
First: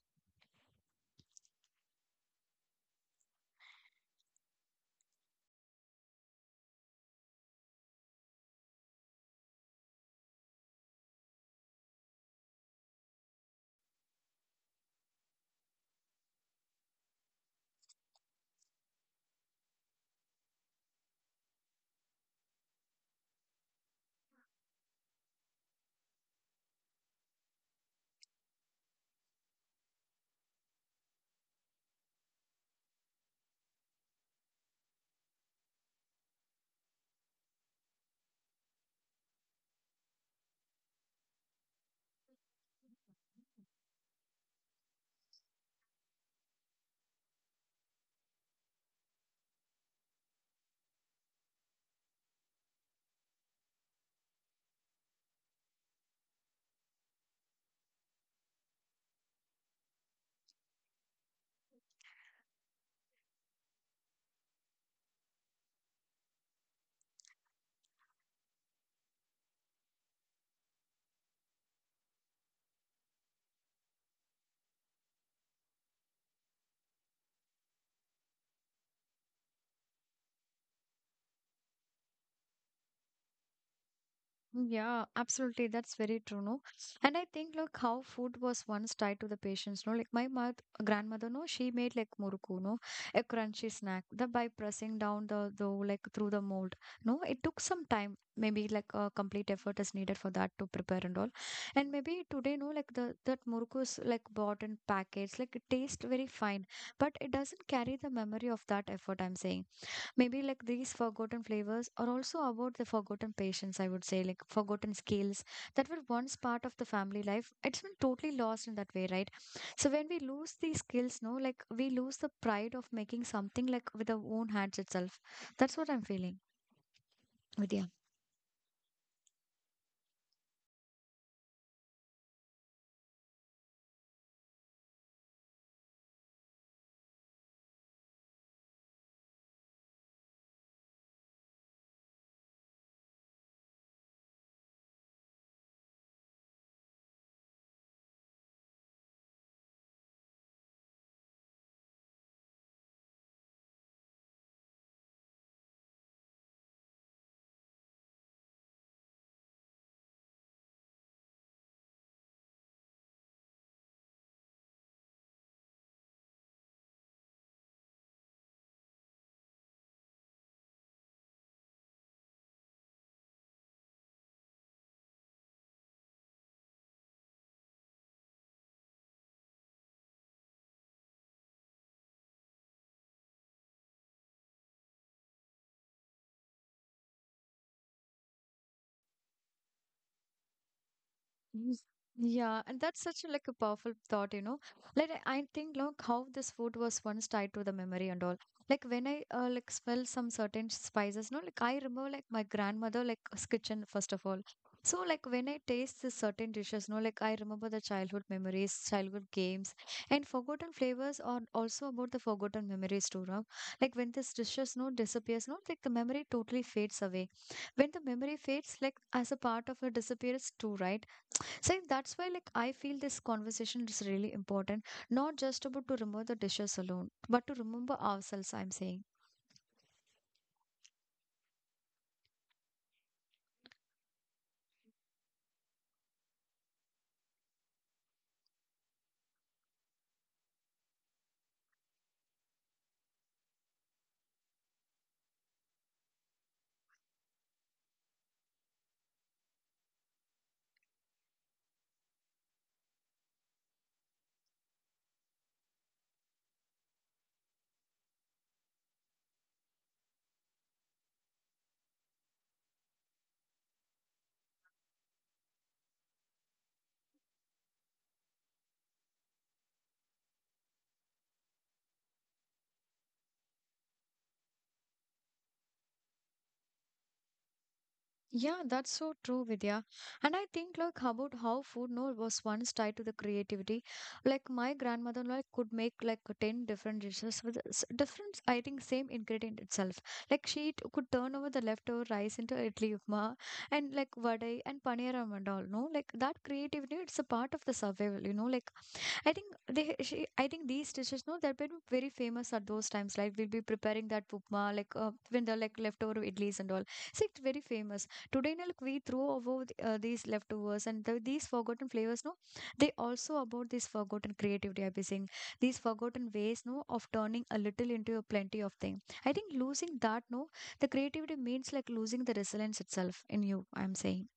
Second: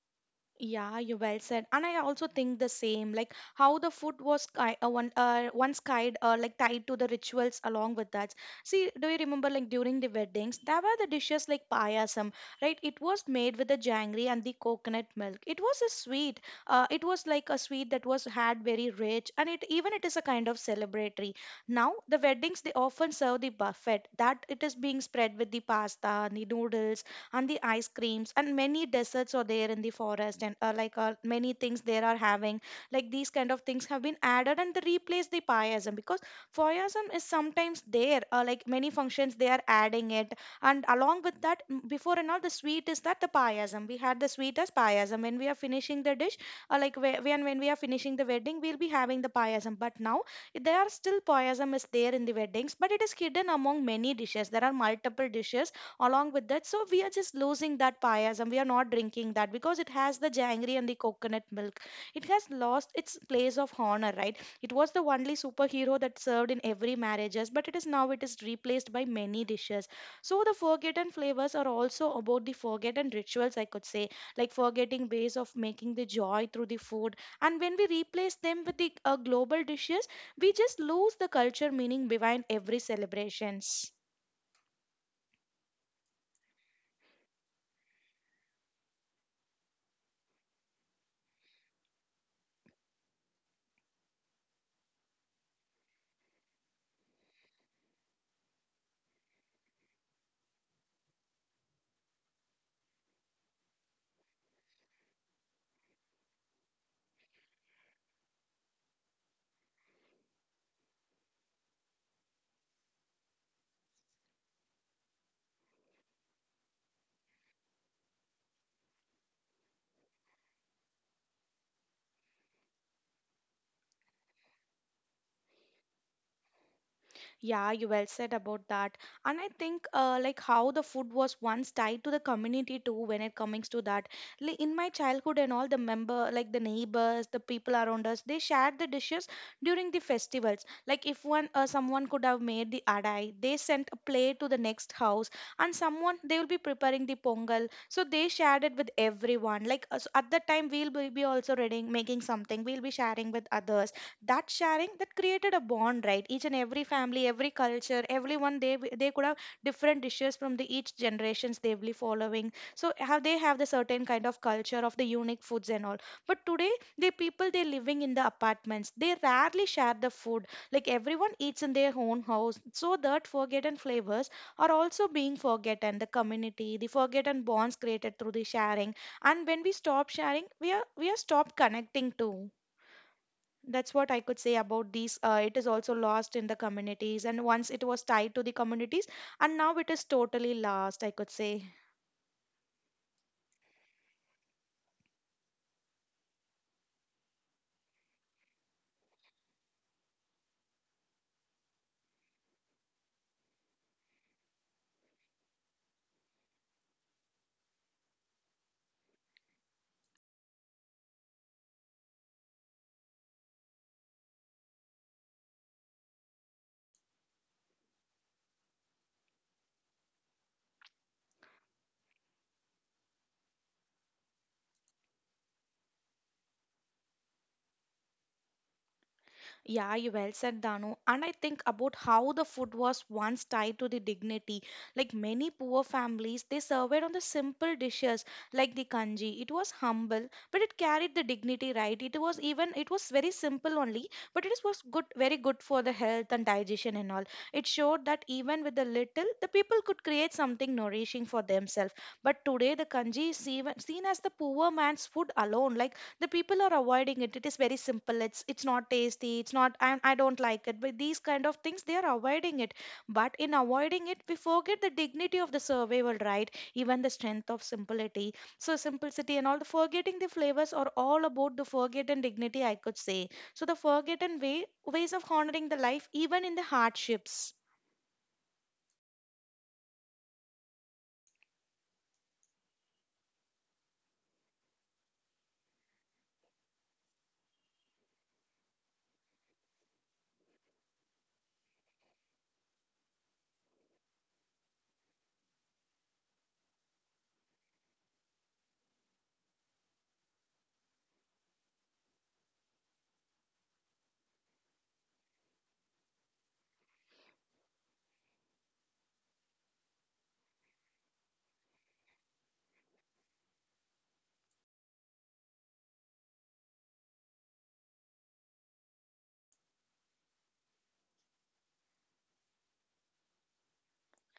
[SPEAKER 2] Yeah, you well said, and I also think the same. Like how the food was one once kind like tied to the rituals along with that. See, do you remember like during the weddings there were the dishes like payasam, right? It was made with the jangri and the coconut milk. It was a sweet. It was like a sweet that was had very rich, and it even it is a kind of celebratory. Now the weddings they often serve the buffet that it is being spread with the pasta and the noodles and the ice creams and many desserts are there in the forest, and like many things there are having, like these kind of things have been added and they replace the pieism. Because pieism is sometimes there, like many functions they are adding it. And along with that before and all, the sweet is that the pieism, we had the sweet as pieism when we are finishing the dish, like when we are finishing the wedding we'll be having the pieism. But now there are still pieism is there in the weddings, but it is hidden among many dishes, there are multiple dishes along with that. So we are just losing that payas, and we are not drinking that because it has the jangri and the coconut milk. It has lost its place of honor, right? It was the only superhero that served in every marriages, but it is now it is replaced by many dishes. So the forgotten flavors are also about the forgotten rituals, I could say, like forgetting ways of making the joy through the food. And when we replace them with the global dishes, we just lose the culture meaning behind every celebrations.
[SPEAKER 1] Yeah, absolutely. That's very true, no? And I think, look, how food was once tied to the patients, no? Like my mother, grandmother, no, she made like muruku, no, a crunchy snack. The by pressing down the dough, like through the mold, no, it took some time. Maybe like a complete effort is needed for that to prepare and all. And maybe today, no, like the that muruku is like bought in packets, like it tastes very fine, but it doesn't carry the memory of that effort. I'm saying maybe like these forgotten flavors are also about the forgotten patience, I would say, like forgotten skills that were once part of the family life. It's been totally lost in that way, right? So when we lose these skills, no, like we lose the pride of making something like with our own hands itself. That's what I'm feeling,
[SPEAKER 2] Yeah, you
[SPEAKER 1] Vidya.
[SPEAKER 2] well said about that. And I think like how the food was once tied to the community too when it comes to that. Like in my childhood and all, the member like the neighbors, the people around us, they shared the dishes during the festivals. Like if one someone could have made the adai, they sent a plate to the next house, and someone they will be preparing the pongal. So they shared it with everyone. Like us at that time we'll be also reading making something, we'll be sharing with others that sharing that created a bond, right? Each and every family, every culture, everyone they could have different dishes from the each generations they'll be following. So how they have the certain kind of culture of the unique foods and all. But today, the people they're living in the apartments, they rarely share the food. Like everyone eats in their own house, so that forgotten flavors are also being forgotten, the community, the forgotten bonds created through the sharing. And when we stop sharing, we are stopped connecting too. That's what I could say about these. It is also lost in the communities, and once it was tied to the communities, and now it is totally lost, I could say.
[SPEAKER 1] Yes. Yeah, and that's such a like a powerful thought, you know. Like I think, look, how this food was once tied to the memory and all. Like when I like smell some certain spices, no, like I remember like my grandmother like kitchen first of all. So like when I taste this certain dishes, no, like I remember the childhood memories, childhood games, and forgotten flavors are also about the forgotten memories too, no? Like when this dishes no disappears, no, like the memory totally fades away. When the memory fades, like as a part of it disappears too, right? See, that's why like I feel this conversation is really important, not just about to remove the dishes alone, but to remember ourselves, I'm saying.
[SPEAKER 2] Yeah, you well said, Danu. And I think about how the food was once tied to the dignity. Like many poor families, they survived on the simple dishes like the kanji. It was humble, but it carried the dignity, right? It was very simple only, but it is was good, very good for the health and digestion and all. It showed that even with the little, the people could create something nourishing for themselves. But today, the kanji is even seen as the poor man's food alone. Like the people are avoiding it. It is very simple. It's not tasty. It's not I don't like it. But these kind of things, they are avoiding it. But in avoiding it, we forget the dignity of the survival, right? Even the strength of simplicity. So simplicity and all, the forgetting the flavors are all about the forgotten dignity, I could say. So the forgotten ways of honoring the life even in the hardships.
[SPEAKER 1] Yeah, that's so true, Vidya. And I think like how about how food no was once tied to the creativity. Like my grandmother like could make like ten different dishes with different. I think same ingredient itself. Like she could turn over the leftover rice into idli upma and like vadai and paneeram and all. No, like that creativity it's a part of the survival. You know, like I think they she I think these dishes no they've been very famous at those times, like we'll be preparing that upma like when they're like leftover idlis and all. So it's very famous today, no, like we throw over the, these leftovers and these forgotten flavors no they also about this forgotten creativity, I've been saying. These forgotten ways no of turning a little into a plenty of thing, I think losing that no the creativity means like losing the resilience itself in you, I'm saying.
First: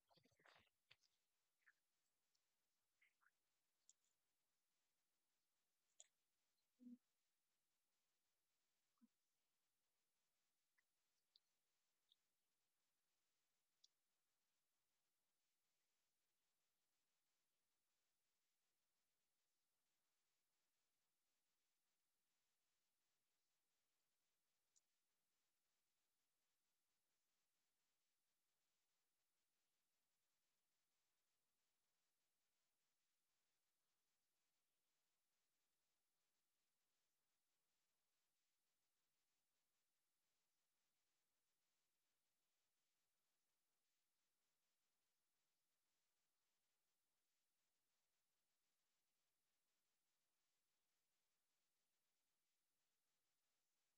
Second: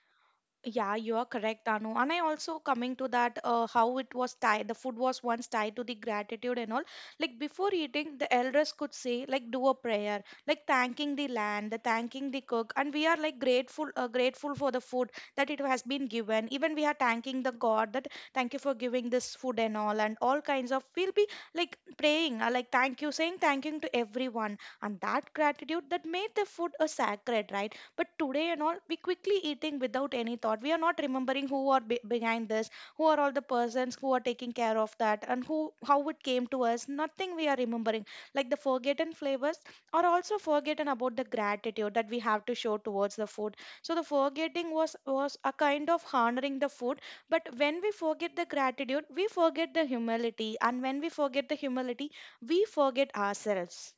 [SPEAKER 2] Yeah, you are correct, Anu. And I also coming to that how it was tied, the food was once tied to the gratitude and all. Like before eating, the elders could say like do a prayer, like thanking the land, the thanking the cook, and we are like grateful, grateful for the food that it has been given. Even we are thanking the God that thank you for giving this food and all kinds of. We'll be like praying, like thank you, saying thanking to everyone, and that gratitude that made the food a sacred, right? But today and all, we quickly eating without any thought. We are not remembering who are behind this, who are all the persons who are taking care of that, and who, how it came to us, nothing we are remembering. Like the forgotten flavors are also forgotten about the gratitude that we have to show towards the food. So the forgetting was a kind of honoring the food. But when we forget the gratitude, we forget the humility, and when we forget the humility, we forget ourselves.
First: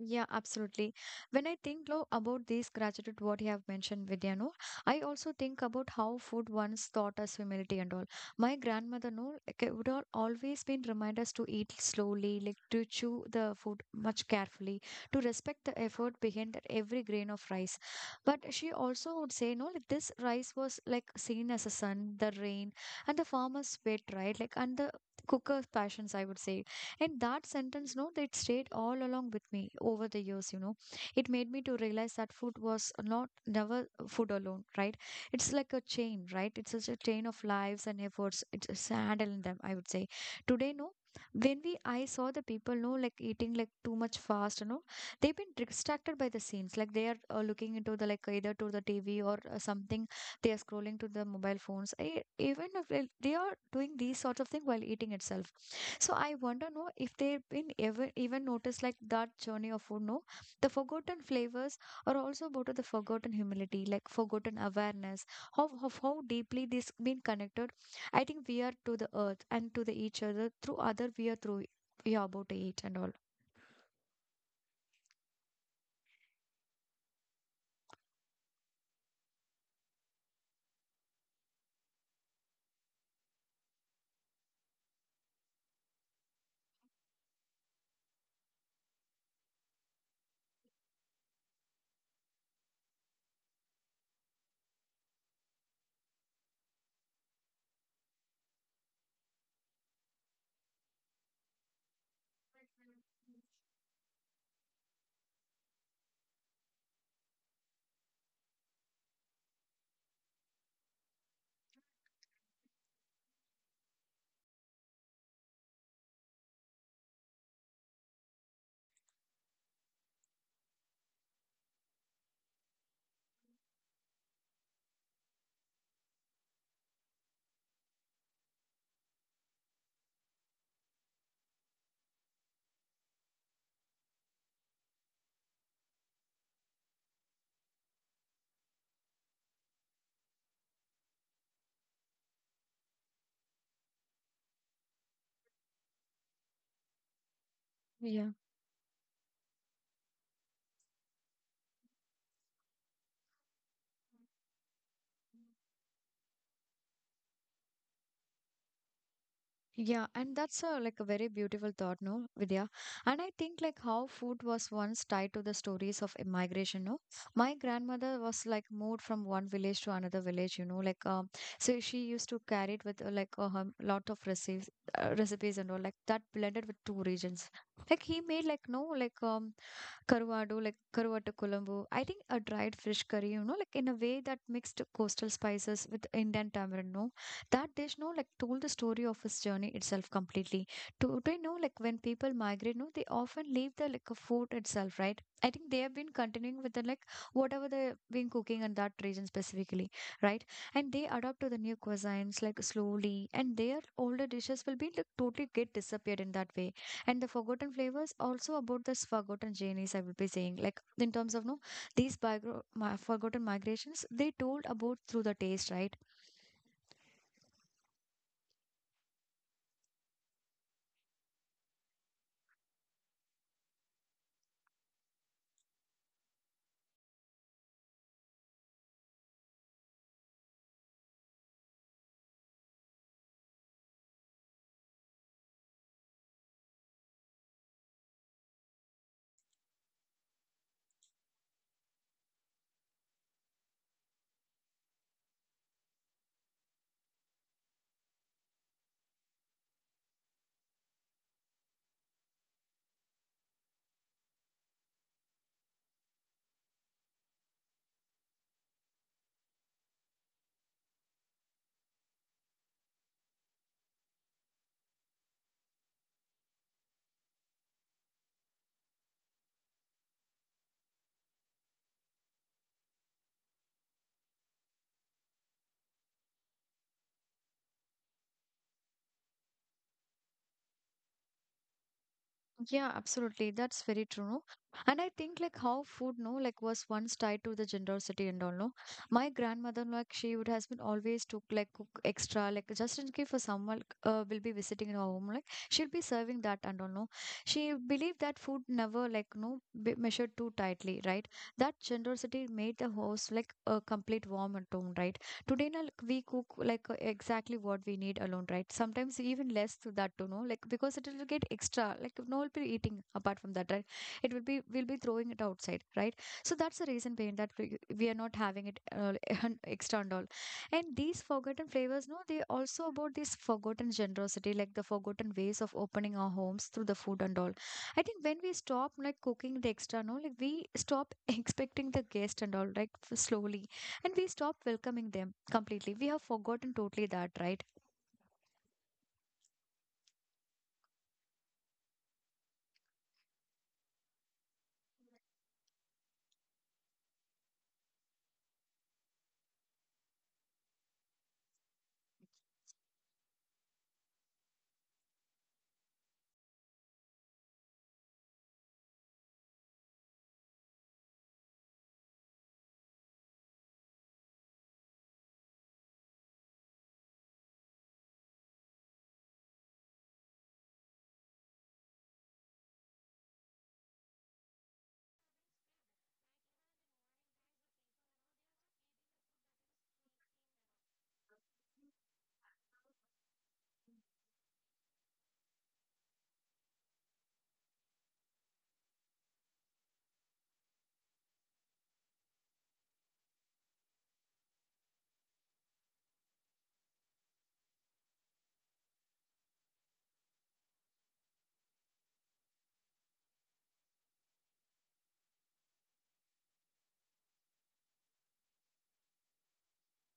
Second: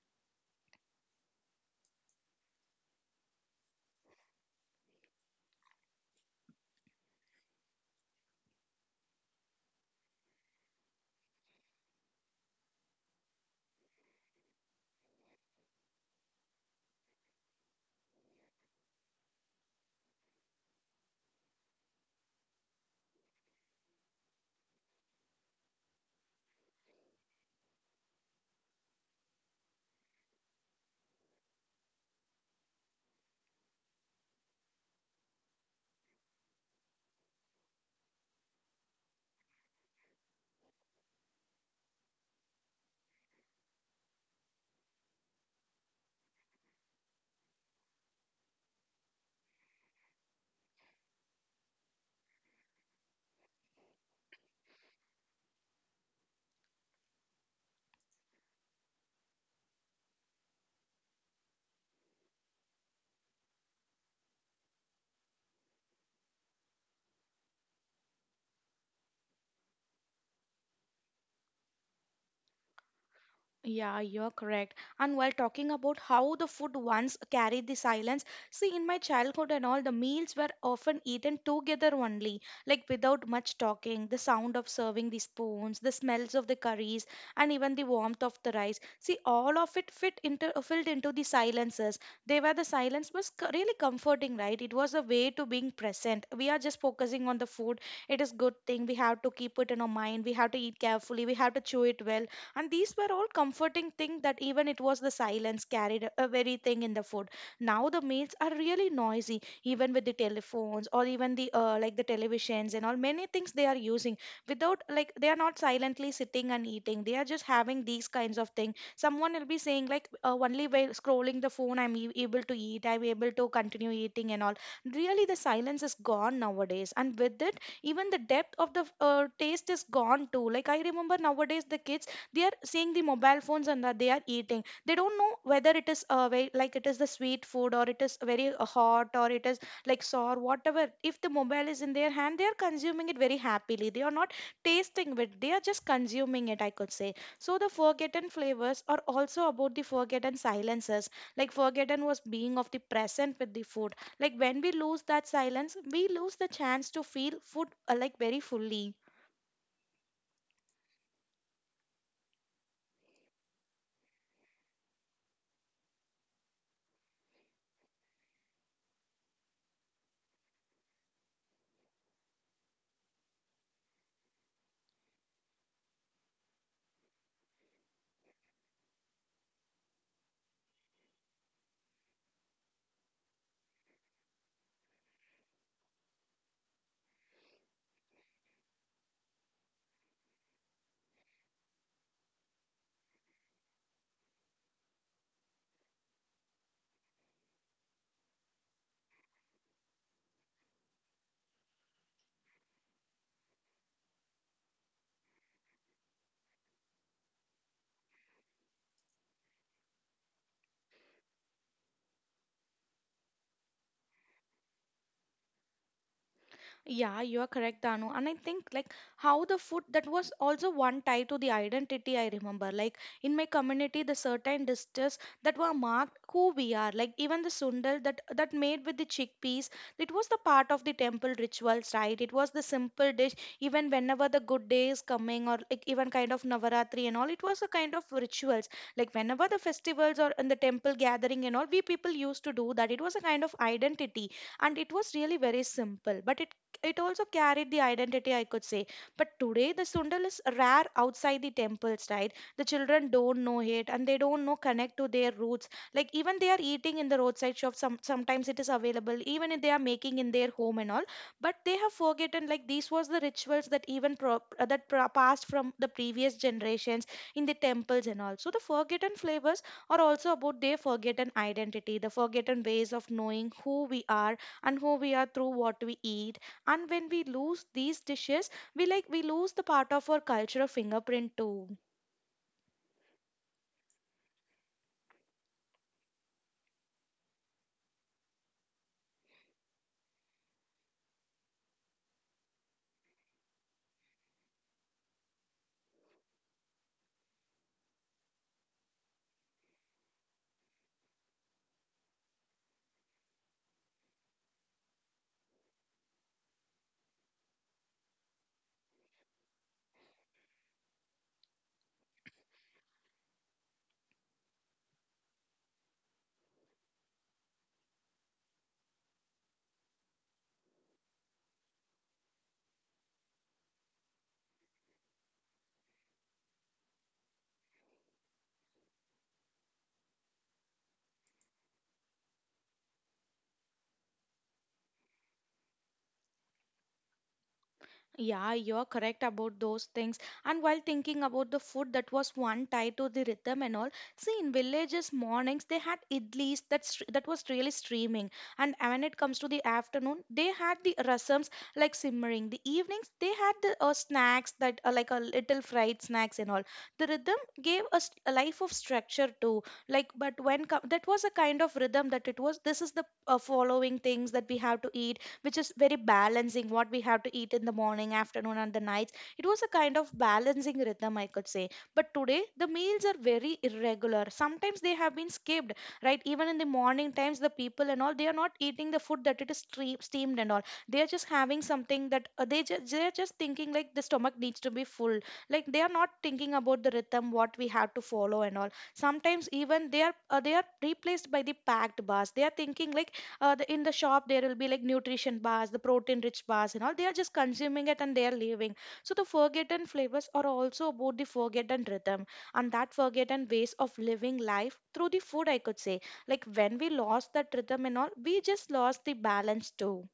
[SPEAKER 1] Yeah, absolutely. When I think lo, about these gratitude, what you have mentioned, Vidya, no, I also think about how food once taught us humility and all. My grandmother, no, like, would always been remind us to eat slowly, like to chew the food much carefully, to respect the effort behind that every grain of rice. But she also would say, no, like this rice was like seen as a sun, the rain, and the farmer's sweat, right? Like, and the cooker's passions, I would say. And that sentence, no, that stayed all along with me over the years, you know. It made me to realize that food was not never food alone, right? It's like a chain, right? It's such a chain of lives and efforts. It's handling them, I would say. Today, no. When we I saw the people no like eating like too much fast, you know, they've been distracted by the scenes. Like they are looking into the like either to the TV or something they are scrolling to the mobile phones even if they are doing these sorts of things while eating itself. So I wonder no if they've been ever even noticed like that journey of food, no. The forgotten flavors are also about the forgotten humility, like forgotten awareness of, how deeply this been connected. I think we are to the earth and to the each other through other, we are about to eat and all.
[SPEAKER 2] Yeah, you're correct. And while talking about how the food once carried the silence, see, in my childhood and all, the meals were often eaten together only, like without much talking, the sound of serving the spoons, the smells of the curries, and even the warmth of the rice. See, all of it fit into filled into the silences. The silence was really comforting, right? It was a way to being present. We are just focusing on the food. It is good thing. We have to keep it in our mind. We have to eat carefully. We have to chew it well, and these were all comforting things, that even it was the silence carried a very thing in the food. Now the meals are really noisy, even with the telephones or even the like the televisions and all, many things they are using. Without like, they are not silently sitting and eating, they are just having these kinds of things. Someone will be saying like only by scrolling the phone, able to eat, I'm able to continue eating and all. Really, the silence is gone nowadays, and with it even the depth of the taste is gone too. Like I remember nowadays the kids, they are seeing the mobile phones and that they are eating. They don't know whether it is like it is the sweet food, or it is very hot, or it is like sour. Whatever, if the mobile is in their hand, they are consuming it very happily. They are not tasting it, they are just consuming it, I could say. So the forgotten
[SPEAKER 1] Yeah.
[SPEAKER 2] flavors are also about the forgotten silences, like forgotten was being of the present with the food. Like when we lose that silence, we lose the chance to feel food like very fully.
[SPEAKER 1] Yeah, and that's a like a very beautiful thought, no, Vidya. And I think like how food was once tied to the stories of immigration, no. My grandmother was like moved from one village to another village, you know, like so she used to carry it with like a lot of recipes, recipes and all like that blended with two regions. Like he made like no like Karuado, like Karuata Colombo. I think a dried fish curry, you know, like in a way that mixed coastal spices with Indian tamarind, no, that dish no like told the story of his journey itself completely. Today know, like when people migrate no they often leave the like a food itself, right? I think they have been continuing with the like whatever they've been cooking in that region specifically, right? And they adapt to the new cuisines like slowly and their older dishes will be like totally get disappeared in that way. And the forgotten flavors also about this forgotten journeys, I will be saying, like in terms of no these forgotten migrations they told about through the taste, right?
[SPEAKER 2] Yeah, you are correct, Danu. And I think like how the food that was also one tie to the identity, I remember. Like in my community, the certain dishes that were marked who we are. Like even the sundal that made with the chickpeas, it was the part of the temple rituals, right? It was the simple dish. Even whenever the good day is coming, or like even kind of Navaratri and all, it was a kind of rituals. Like whenever the festivals or in the temple gathering and all, we people used to do that. It was a kind of identity, and it was really very simple, but it also carried the identity, I could say. But today, the sundal is rare outside the temples, right? The children don't know it and they don't know connect to their roots. Like even they are eating in the roadside shop. Sometimes it is available, even if they are making in their home and all. But they have forgotten like these was the rituals that even passed from the previous generations in the temples and all. So the forgotten flavors are also about their forgotten identity, the forgotten ways of knowing who we are, and who we are through what we eat. And when we lose these dishes, we like we lose the part of our cultural fingerprint too.
[SPEAKER 1] Yeah, absolutely. That's very true. No? And I think like how food, no, like was once tied to the generosity and all, no. My grandmother, like she would has been always took like cook extra, like just in case for someone like, will be visiting in her home, like she'll be serving that and all, no. She believed that food never like no be measured too tightly, right? That generosity made the house like a complete warm and home, right? Today, na, like, we cook like exactly what we need alone, right? Sometimes even less to that, you know, like because it will get extra. Like no, will be eating apart from that, right? It will be we'll be throwing it outside, right? So that's the reason behind that we are not having it extra and all. And these forgotten flavors, no, they also about this forgotten generosity, like the forgotten ways of opening our homes through the food and all. I think when we stop like cooking the extra, no, like we stop expecting the guest and all, right? Slowly and we stop welcoming them completely. We have forgotten totally that, right?
[SPEAKER 2] Yeah, you're correct about those things. And while thinking about the food that was one tied to the rhythm and all, see in villages mornings they had idlis that that was really streaming, and when it comes to the afternoon they had the rasams like simmering. The evenings they had the snacks that are like a little fried snacks and all. The rhythm gave us a life of structure too. Like, but when that was a kind of rhythm that it was. This is the following things that we have to eat, which is very balancing what we have to eat in the morning, afternoon, and the nights. It was a kind of balancing rhythm, I could say. But today, the meals are very irregular. Sometimes they have been skipped, right? Even in the morning times, the people and all, they are not eating the food that it is steamed and all. They are just having something that they are just thinking like the stomach needs to be full. Like they are not thinking about the rhythm, what we have to follow and all. Sometimes even they are replaced by the packed bars. They are thinking like in the shop there will be like nutrition bars, the protein rich bars and all, they are just consuming it and they are leaving. So the forgotten flavors are also about the forgotten rhythm, and that forgotten ways of living life through the food, I could say. Like when we lost that rhythm and all, we just lost the balance too.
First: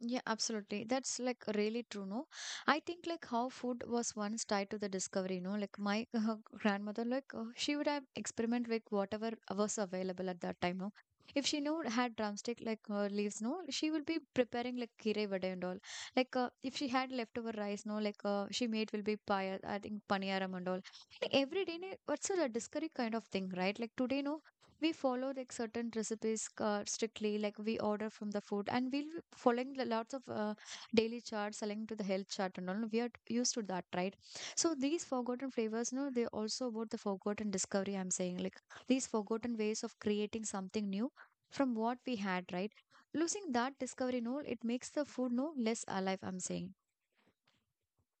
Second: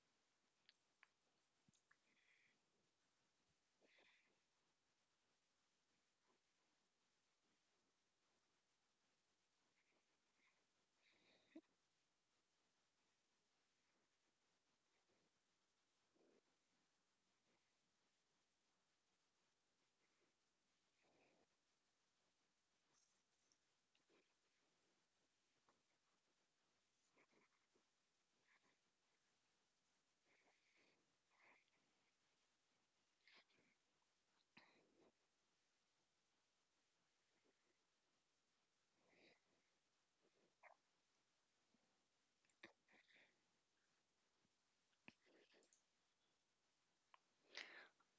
[SPEAKER 1] Yeah, absolutely. That's like really true, no? I think like how food was once tied to the discovery, no? Like my grandmother, like she would have experiment with whatever was available at that time, no? If she knew had drumstick like leaves, no, she would be preparing like kirei vada and all. Like if she had leftover rice, no, like she made will be pie, I think paniyaram and all. Like, every day, ne, what's a discovery kind of thing, right? Like today, no, we follow like certain recipes strictly like we order from the food and we'll be following the lots of daily charts selling to the health chart and all we are used to that, right? So these forgotten flavors no they also about the forgotten discovery, I'm saying, like these forgotten ways of creating something new from what we had, right? Losing that discovery no it makes the food no less alive, I'm saying.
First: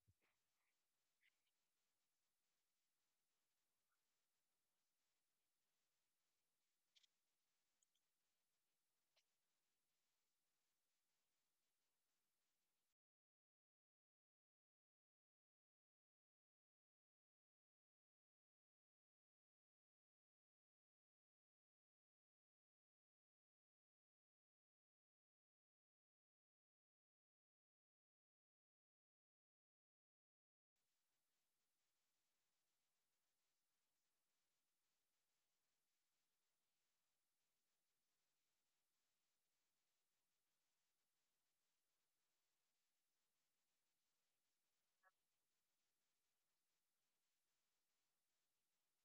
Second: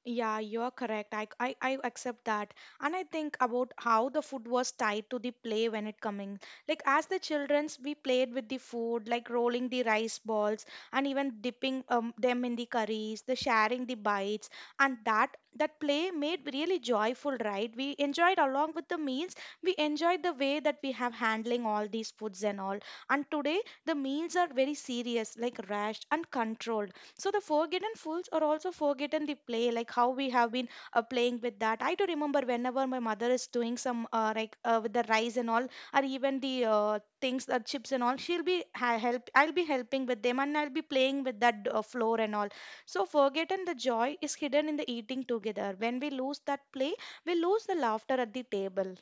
[SPEAKER 2] Yeah, you're correct. I accept that. And I think about how the food was tied to the play when it coming. Like as the childrens, we played with the food, like rolling the rice balls and even dipping them in the curries, the sharing the bites. And that play made really joyful, right? We enjoyed along with the meals. We enjoyed the way that we have handling all these foods and all. And today the meals are very serious, like rushed and controlled. So the forgotten fools are also forgotten the play, like how we have been playing with that. I do remember whenever my mother is doing some with the rice and all, or even the things the chips and all, she'll be ha- help I'll be helping with them, and I'll be playing with that floor and all. So forgotten, the joy is hidden in the eating together. When we lose that play, we lose the laughter at the table.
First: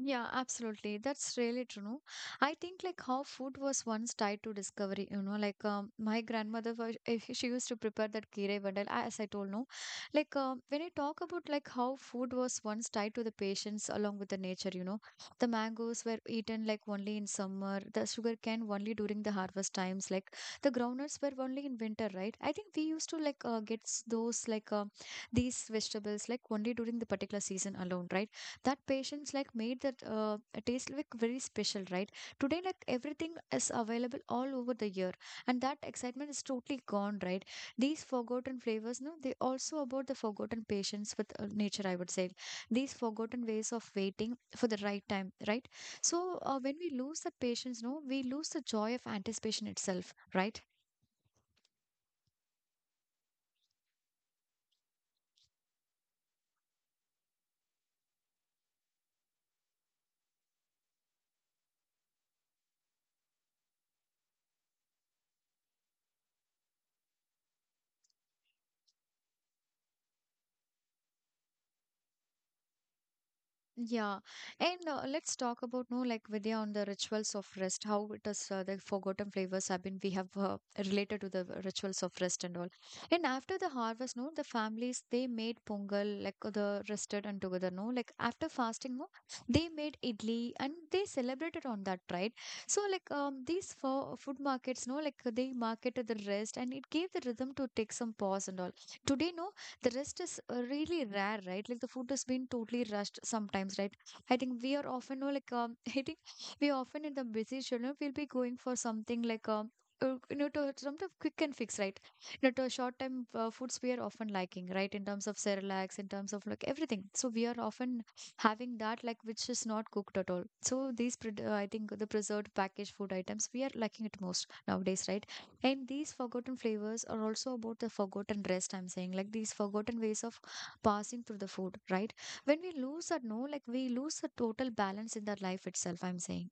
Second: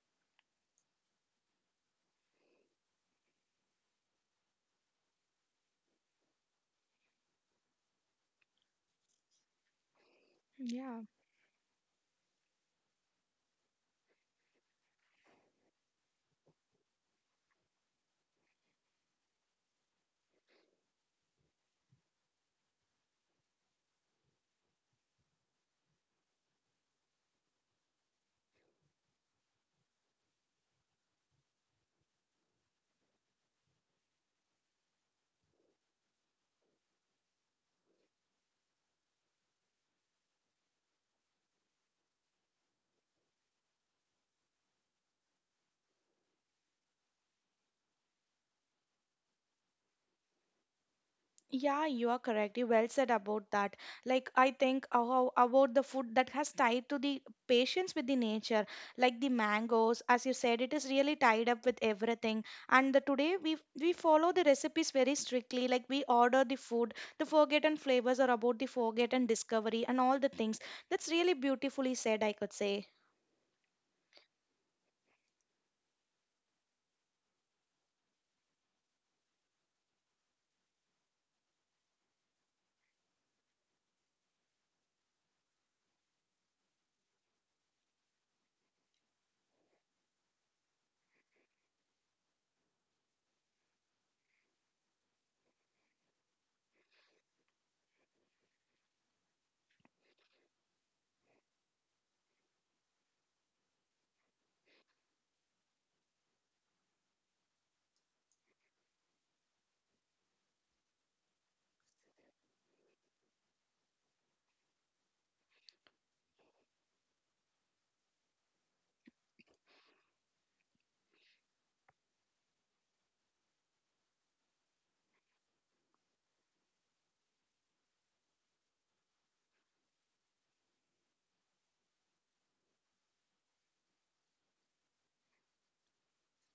[SPEAKER 1] Yeah, absolutely. That's really true. No? I think like how food was once tied to discovery, you know, like my grandmother was if she used to prepare that kirei vandal, as I told no. When I
[SPEAKER 2] Yeah.
[SPEAKER 1] talk about like how food was once tied to the patients along with the nature, you know, the mangoes were eaten like only in summer, the sugar cane only during the harvest times, like the groundnuts were only in winter, right? I think we used to like get those like these vegetables like only during the particular season alone, right? That patience like made that taste like very special, right? Today like everything is available all over the year, and that excitement is totally gone, right? These forgotten flavors, no, they also about the forgotten patience with nature, I would say. These forgotten ways of waiting for the right time, right? So when we lose the patience, no, we lose the joy of anticipation itself, right?
[SPEAKER 2] Yeah, you are correct. You well said about that. Like I think how about the food that has tied to the patience with the nature, like the mangoes, as you said, it is really tied up with everything. And the, today we follow the recipes very strictly. Like we order the food, the forgotten flavors are about the forgotten discovery and all the things. That's really beautifully said, I could say.
[SPEAKER 1] Yeah. And let's talk about, no, like Vidya, on the rituals of rest, how it is the forgotten flavors have been we have related to the rituals of rest and all. And after the harvest, no, the families they made pongal like the rested and together, no, like after fasting, no, they made idli and they celebrated on that, right? So like these for food markets, no, like they marketed the rest and it gave the rhythm to take some pause and all. Today, no, the rest is really rare, right? Like the food has been totally rushed sometimes, right? I think we are often I think we often in the busy schedule we'll be going for something like, you know, to sort quick and fix, right? You know, to short time foods we are often liking, right? In terms of Cerelacs, in terms of like everything. So we are often having that like which is not cooked at all. So I think, the preserved packaged food items we are liking it most nowadays, right? And these forgotten flavors are also about the forgotten rest, I'm saying, like these forgotten ways of passing through the food, right? When we lose that, no, like we lose the total balance in the life itself, I'm saying.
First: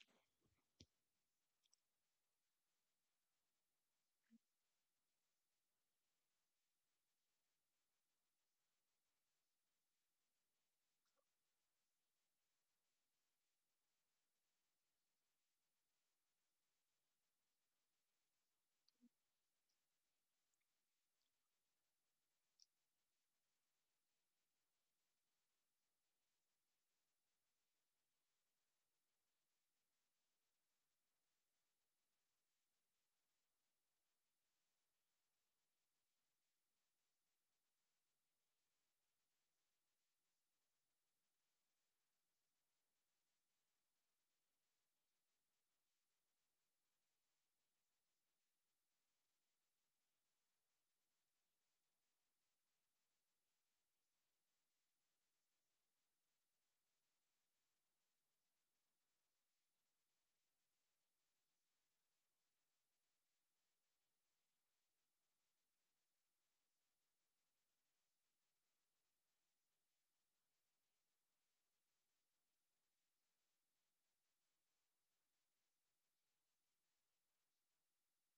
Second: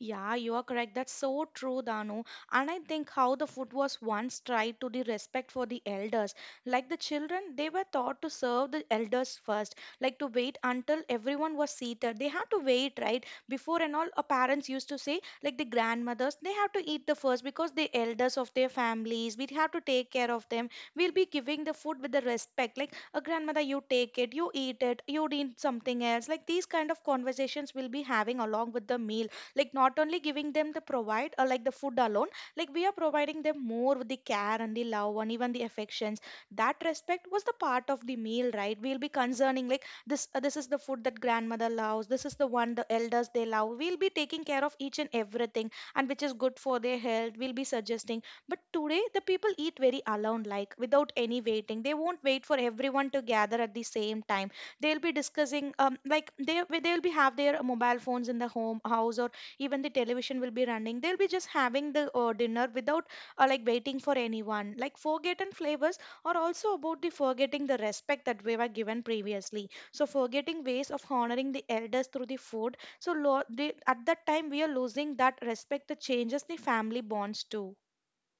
[SPEAKER 2] Yeah, you are correct. That's so true, Danu. And I think how the food was once tried to the respect for the elders. Like the children, they were taught to serve the elders first, like to wait until everyone was seated. They had to wait, right? Before and all, our parents used to say, like the grandmothers, they have to eat the first because the elders of their families, we have to take care of them. We'll be giving the food with the respect. Like a grandmother, you take it, you eat it, you need something else. Like these kind of conversations we'll be having along with the meal, like not only giving them the provide or like the food alone, like we are providing them more with the care and the love and even the affections. That respect was the part of the meal, right? We'll be concerning like this is the food that grandmother loves, this is the one the elders they love. We'll be taking care of each and everything, and which is good for their health, we'll be suggesting. But today the people eat very alone, like without any waiting. They won't wait for everyone to gather at the same time. They'll be discussing Like they'll be have their mobile phones in the home house, or even the television will be running. They'll be just having the dinner without like waiting for anyone. Like forgotten flavors are also about the forgetting the respect that we were given previously. So forgetting ways of honoring the elders through the food, so they, at that time we are losing that respect. That changes the family bonds too.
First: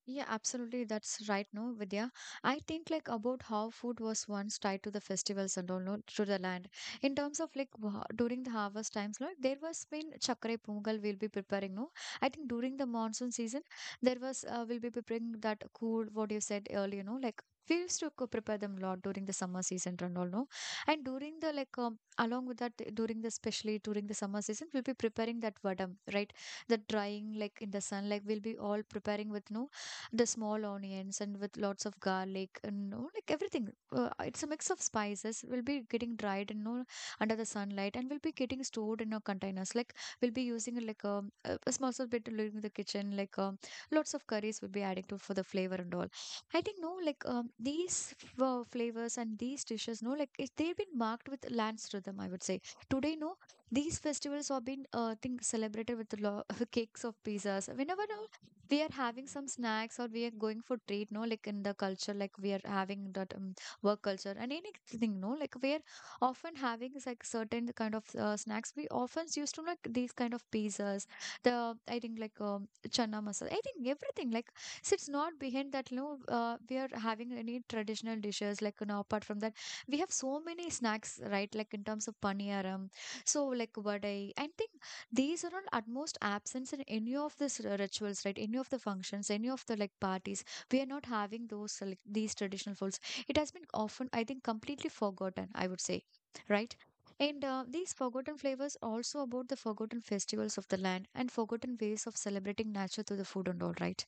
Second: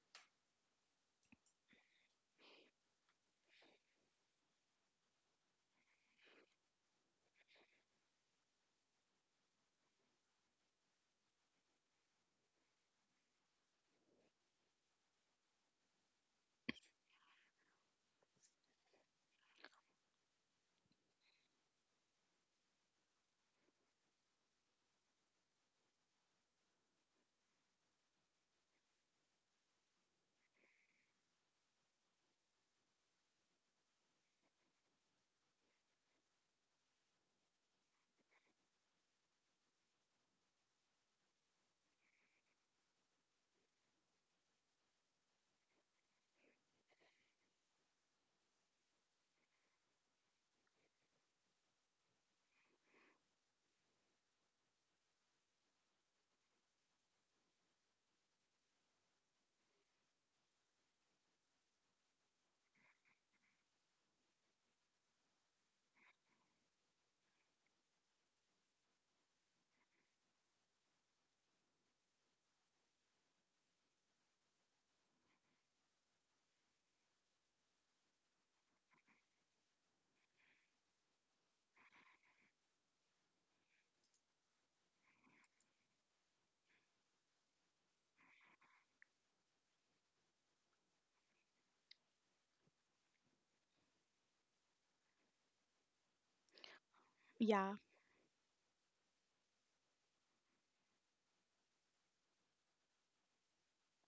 [SPEAKER 1] Yeah, absolutely. That's right, no, Vidya. I think like about how food was once tied to the festivals and all, no, to the land. In terms of like during the harvest times, no, there was been chakre pongal we'll be preparing, no. I think during the monsoon season, there was we'll be preparing that cool what you said earlier, no, like we used to prepare them a lot during the summer season and all, no. And during the along with that, during the especially during the summer season, we'll be preparing that vadam, right? The drying like in the sun, like we'll be all preparing with no the small onions and with lots of garlic and, you know, like everything. It's a mix of spices. Will be getting dried and, you know, under the sunlight and will be getting stored in our containers. Like we'll be using it like, a small sort of bit in the kitchen. Lots of curries will be adding to for the flavor and all. I think, no, these flavors and these dishes, no, like it, they've been marked with lands rhythm, I would say. Today, no, these festivals have been think celebrated with the cakes of pizzas. Whenever, no, we are having some snacks or we are going for treat, no, like in the culture, like we are having that work culture and anything, no, like we are often having is like certain kind of snacks we often used to like these kind of pizzas, the I think chana masala, I think everything like. So it's not behind that, no, we are having any traditional dishes, like, you know, apart from that we have so many snacks, right? Like in terms of paniyaram, so like vadai, I think these are all utmost absence in any of this rituals, right? Any of the functions, any of the like parties, we are not having those like these traditional foods. It has been often, I think, completely forgotten, I would say, right? And
[SPEAKER 2] Yeah.
[SPEAKER 1] these forgotten flavors also about the forgotten festivals of the land and forgotten ways of celebrating nature through the food and all, right?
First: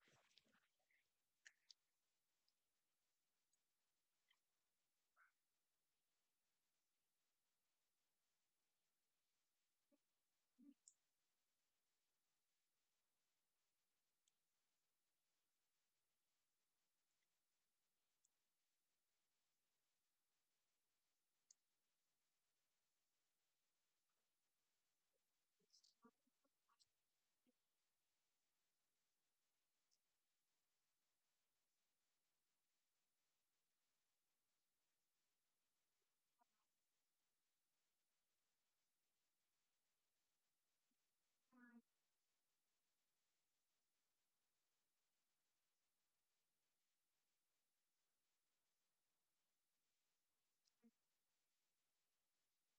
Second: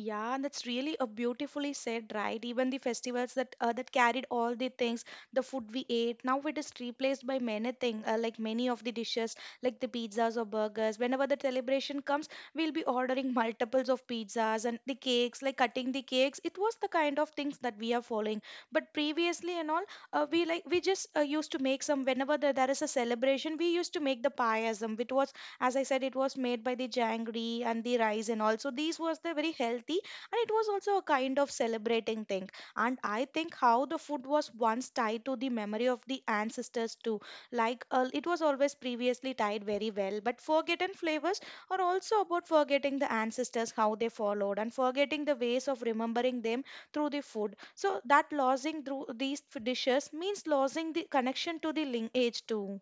[SPEAKER 2] Yeah, and that's really a beautifully said, right? Even the festivals that that carried all the things, the food we ate, now it is replaced by many things, like many of the dishes, like the pizzas or burgers. Whenever the celebration comes, we'll be ordering multiples of pizzas and the cakes, like cutting the cakes. It was the kind of things that we are following. But previously and all, we like we just used to make some whenever there is a celebration, we used to make the pie as it was, as I said, it was made by the jangri and the rice, and also these was the very healthy, and it was also a kind of celebrating thing. And I think how the food was once tied to the memory of the ancestors too. Like it was always previously tied very well, but forgotten flavors are also about forgetting the ancestors, how they followed, and forgetting the ways of remembering them through the food. So that losing through these dishes means losing the connection to the lineage too.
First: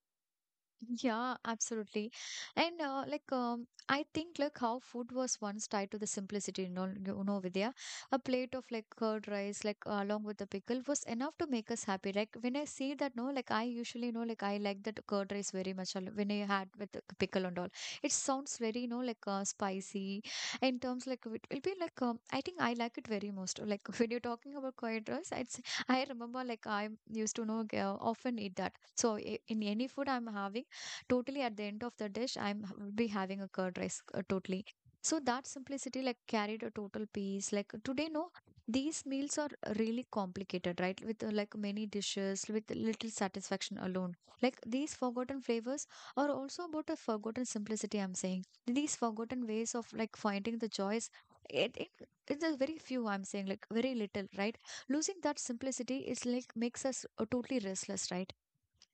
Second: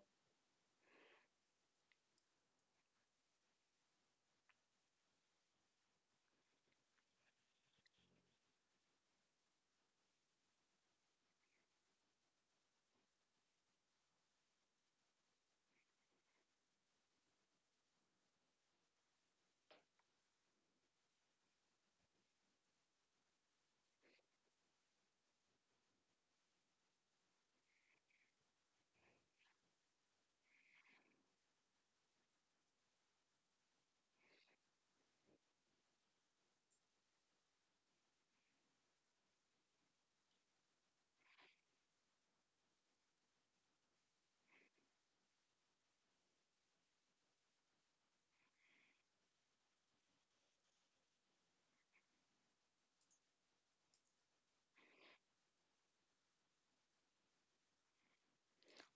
[SPEAKER 1] Yeah, absolutely. And I think like how food was once tied to the simplicity, you know, Vidya. A plate of like curd rice, like along with the pickle, was enough to make us happy. Like when I see that, no, like I usually know, like I like that curd rice very much. When I had with the pickle and all, it sounds very, you know, like spicy. In terms like it will be like, I think I like it very most. Like when you're talking about curd rice, it's I remember like I used to know often eat that. So in any food I'm having totally at the end of the dish, I'm will be having a curd rice totally. So that simplicity like carried a total piece. Like today, no, these meals are really complicated, right? With like many dishes, with little satisfaction alone. Like these forgotten flavors are also about a forgotten simplicity, I'm saying, these forgotten ways of like finding the joys. It, it's a very few, I'm saying, like very little, right? Losing that simplicity is like makes us totally restless, right?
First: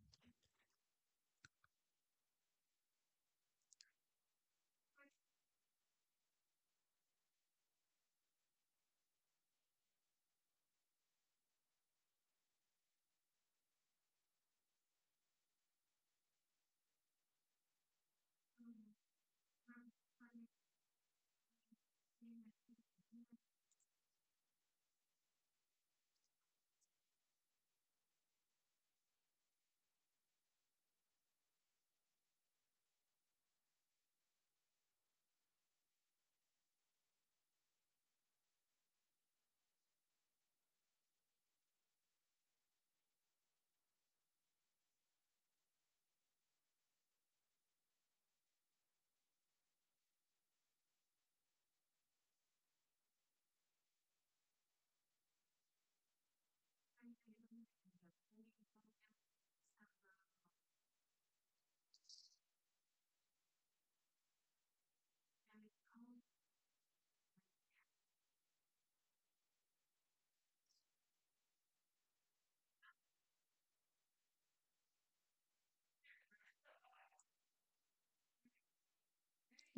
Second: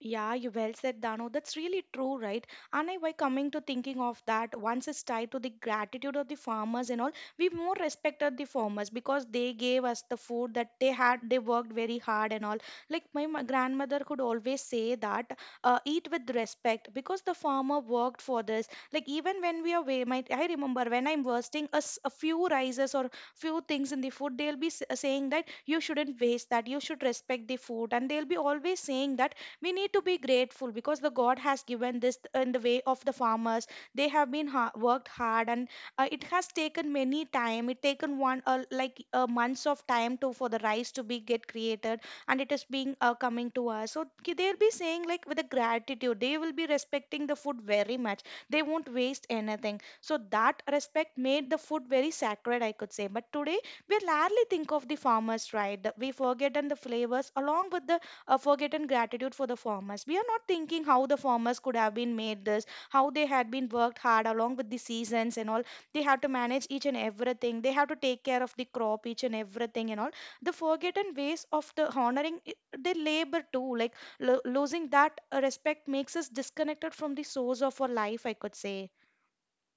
[SPEAKER 2] Yeah, you well said, Dano. That's really true, right? And I why coming to thinking of that, once it's tied to the gratitude of the farmers and all, we more respected the farmers because they gave us the food that they had. They worked very hard and all. Like my grandmother could always say that, eat with respect because the farmer worked for this. Like even when we are, wa- my, I remember when I'm wasting a few rices or few things in the food, saying that you shouldn't waste that. You should respect the food, and they'll be always saying that we need to be grateful because the god has given this in the way of the farmers. They have been worked hard, and it has taken many time. It taken one like months of time to for the rice to be get created, and it is being coming to us. So they'll be saying like with a gratitude they will be respecting the food very much. They won't waste anything, so that respect made the food very sacred, I could say. But today we rarely think of the farmers, right? We forget and the flavors along with the forgotten gratitude for the farmers. We are not thinking how the farmers could have been made this, how they had been worked hard along with the seasons and all. They have to manage each and everything. They have to take care of the crop, each and everything and all. The forgotten ways of the honoring their labor too, like losing that respect makes us disconnected from the source of our life, I could say.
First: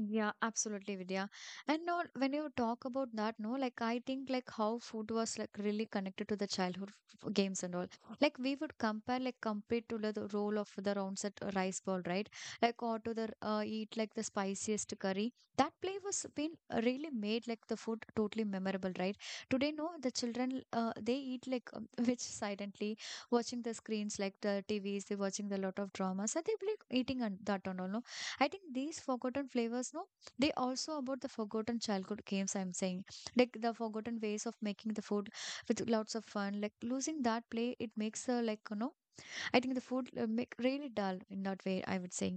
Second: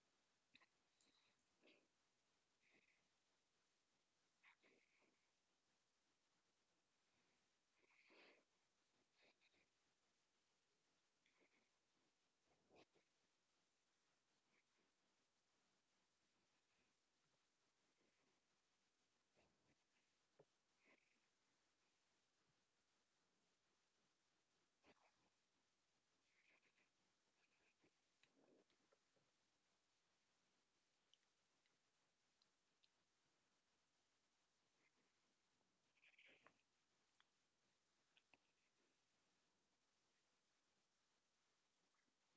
[SPEAKER 1] Yeah, absolutely, Vidya. And no, when you talk about that, no, like I think like how food was like really connected to the childhood games and all. Like we would compare to like, the role of the rounds at rice ball, right? Like or to the eat like the spiciest curry. That play was been really made like the food totally memorable, right? Today, no, the children they eat like, which silently watching the screens like the T V's. They're watching the lot of dramas and they're like eating and that and all, no? I think these forgotten flavors, no, they also about the forgotten childhood games, I'm saying, like the forgotten ways of making the food with lots of fun. Like losing that play, it makes like, you know, I think the food make really dull in that way, I would say.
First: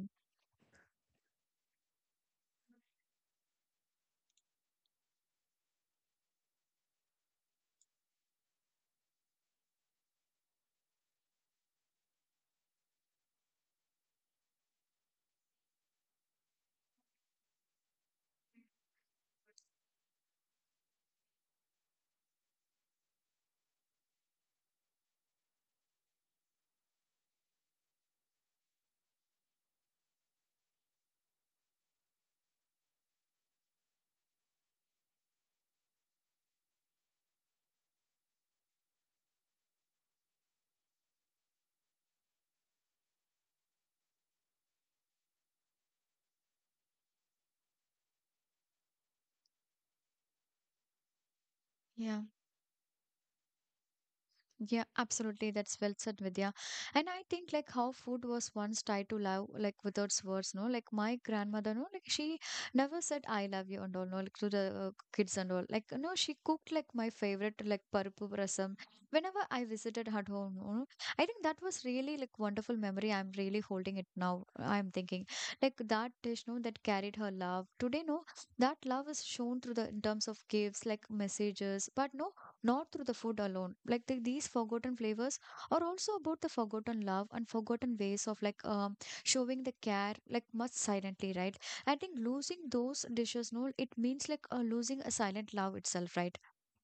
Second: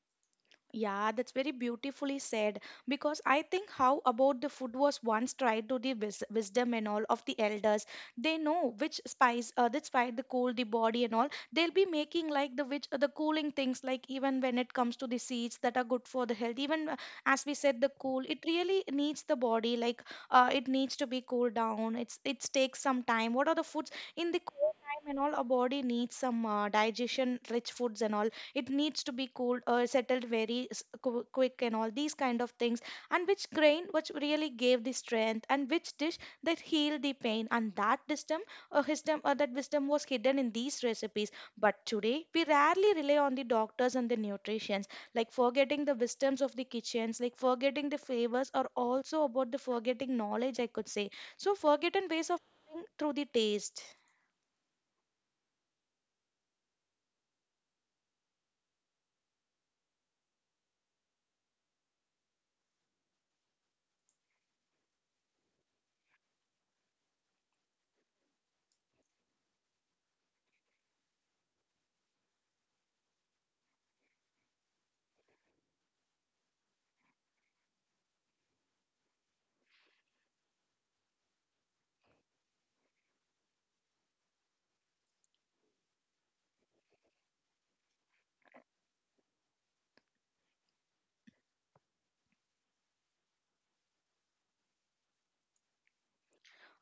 [SPEAKER 2] Yeah, that's very beautifully said. Because I think how about the food was once tried to the wisdom and all of the elders. They know which spice, that spice, the cool the body and all. They'll be making like the which the cooling things, like even when it comes to the seeds that are good for the health. Even as we said, the cool it really needs the body. Like it needs to be cooled down. It takes some time. What are the foods in the cool time and all? Our body needs some digestion rich foods and all. It needs to be cooled or settled very quick and all these kind of things, and which grain which really gave the strength, and which dish that healed the pain. And that wisdom, or wisdom, or that wisdom was hidden in these recipes. But today we rarely rely on the doctors and the nutritions, like forgetting the wisdoms of the kitchens. Like forgetting the flavors are also about the forgetting knowledge, I could say. So forgotten
[SPEAKER 1] Yeah.
[SPEAKER 2] ways of cooking through the taste.
[SPEAKER 1] Yeah, absolutely. That's well said, Vidya. And I think like how food was once tied to love, like without words, no? Like my grandmother, no? Like she never said I love you and all, no? Like to the kids and all. Like, no, she cooked like my favorite, like parupu rasam. Whenever I visited her home, no? I think that was really like wonderful memory. I'm really holding it now. I'm thinking like that dish, no? That carried her love. Today, no? That love is shown through the in terms of gifts, like messages, but no? Not through the food alone. Like the, these forgotten flavors are also about the forgotten love and forgotten ways of like, showing the care like much silently, right? I think losing those dishes, no, it means like losing a silent love itself, right?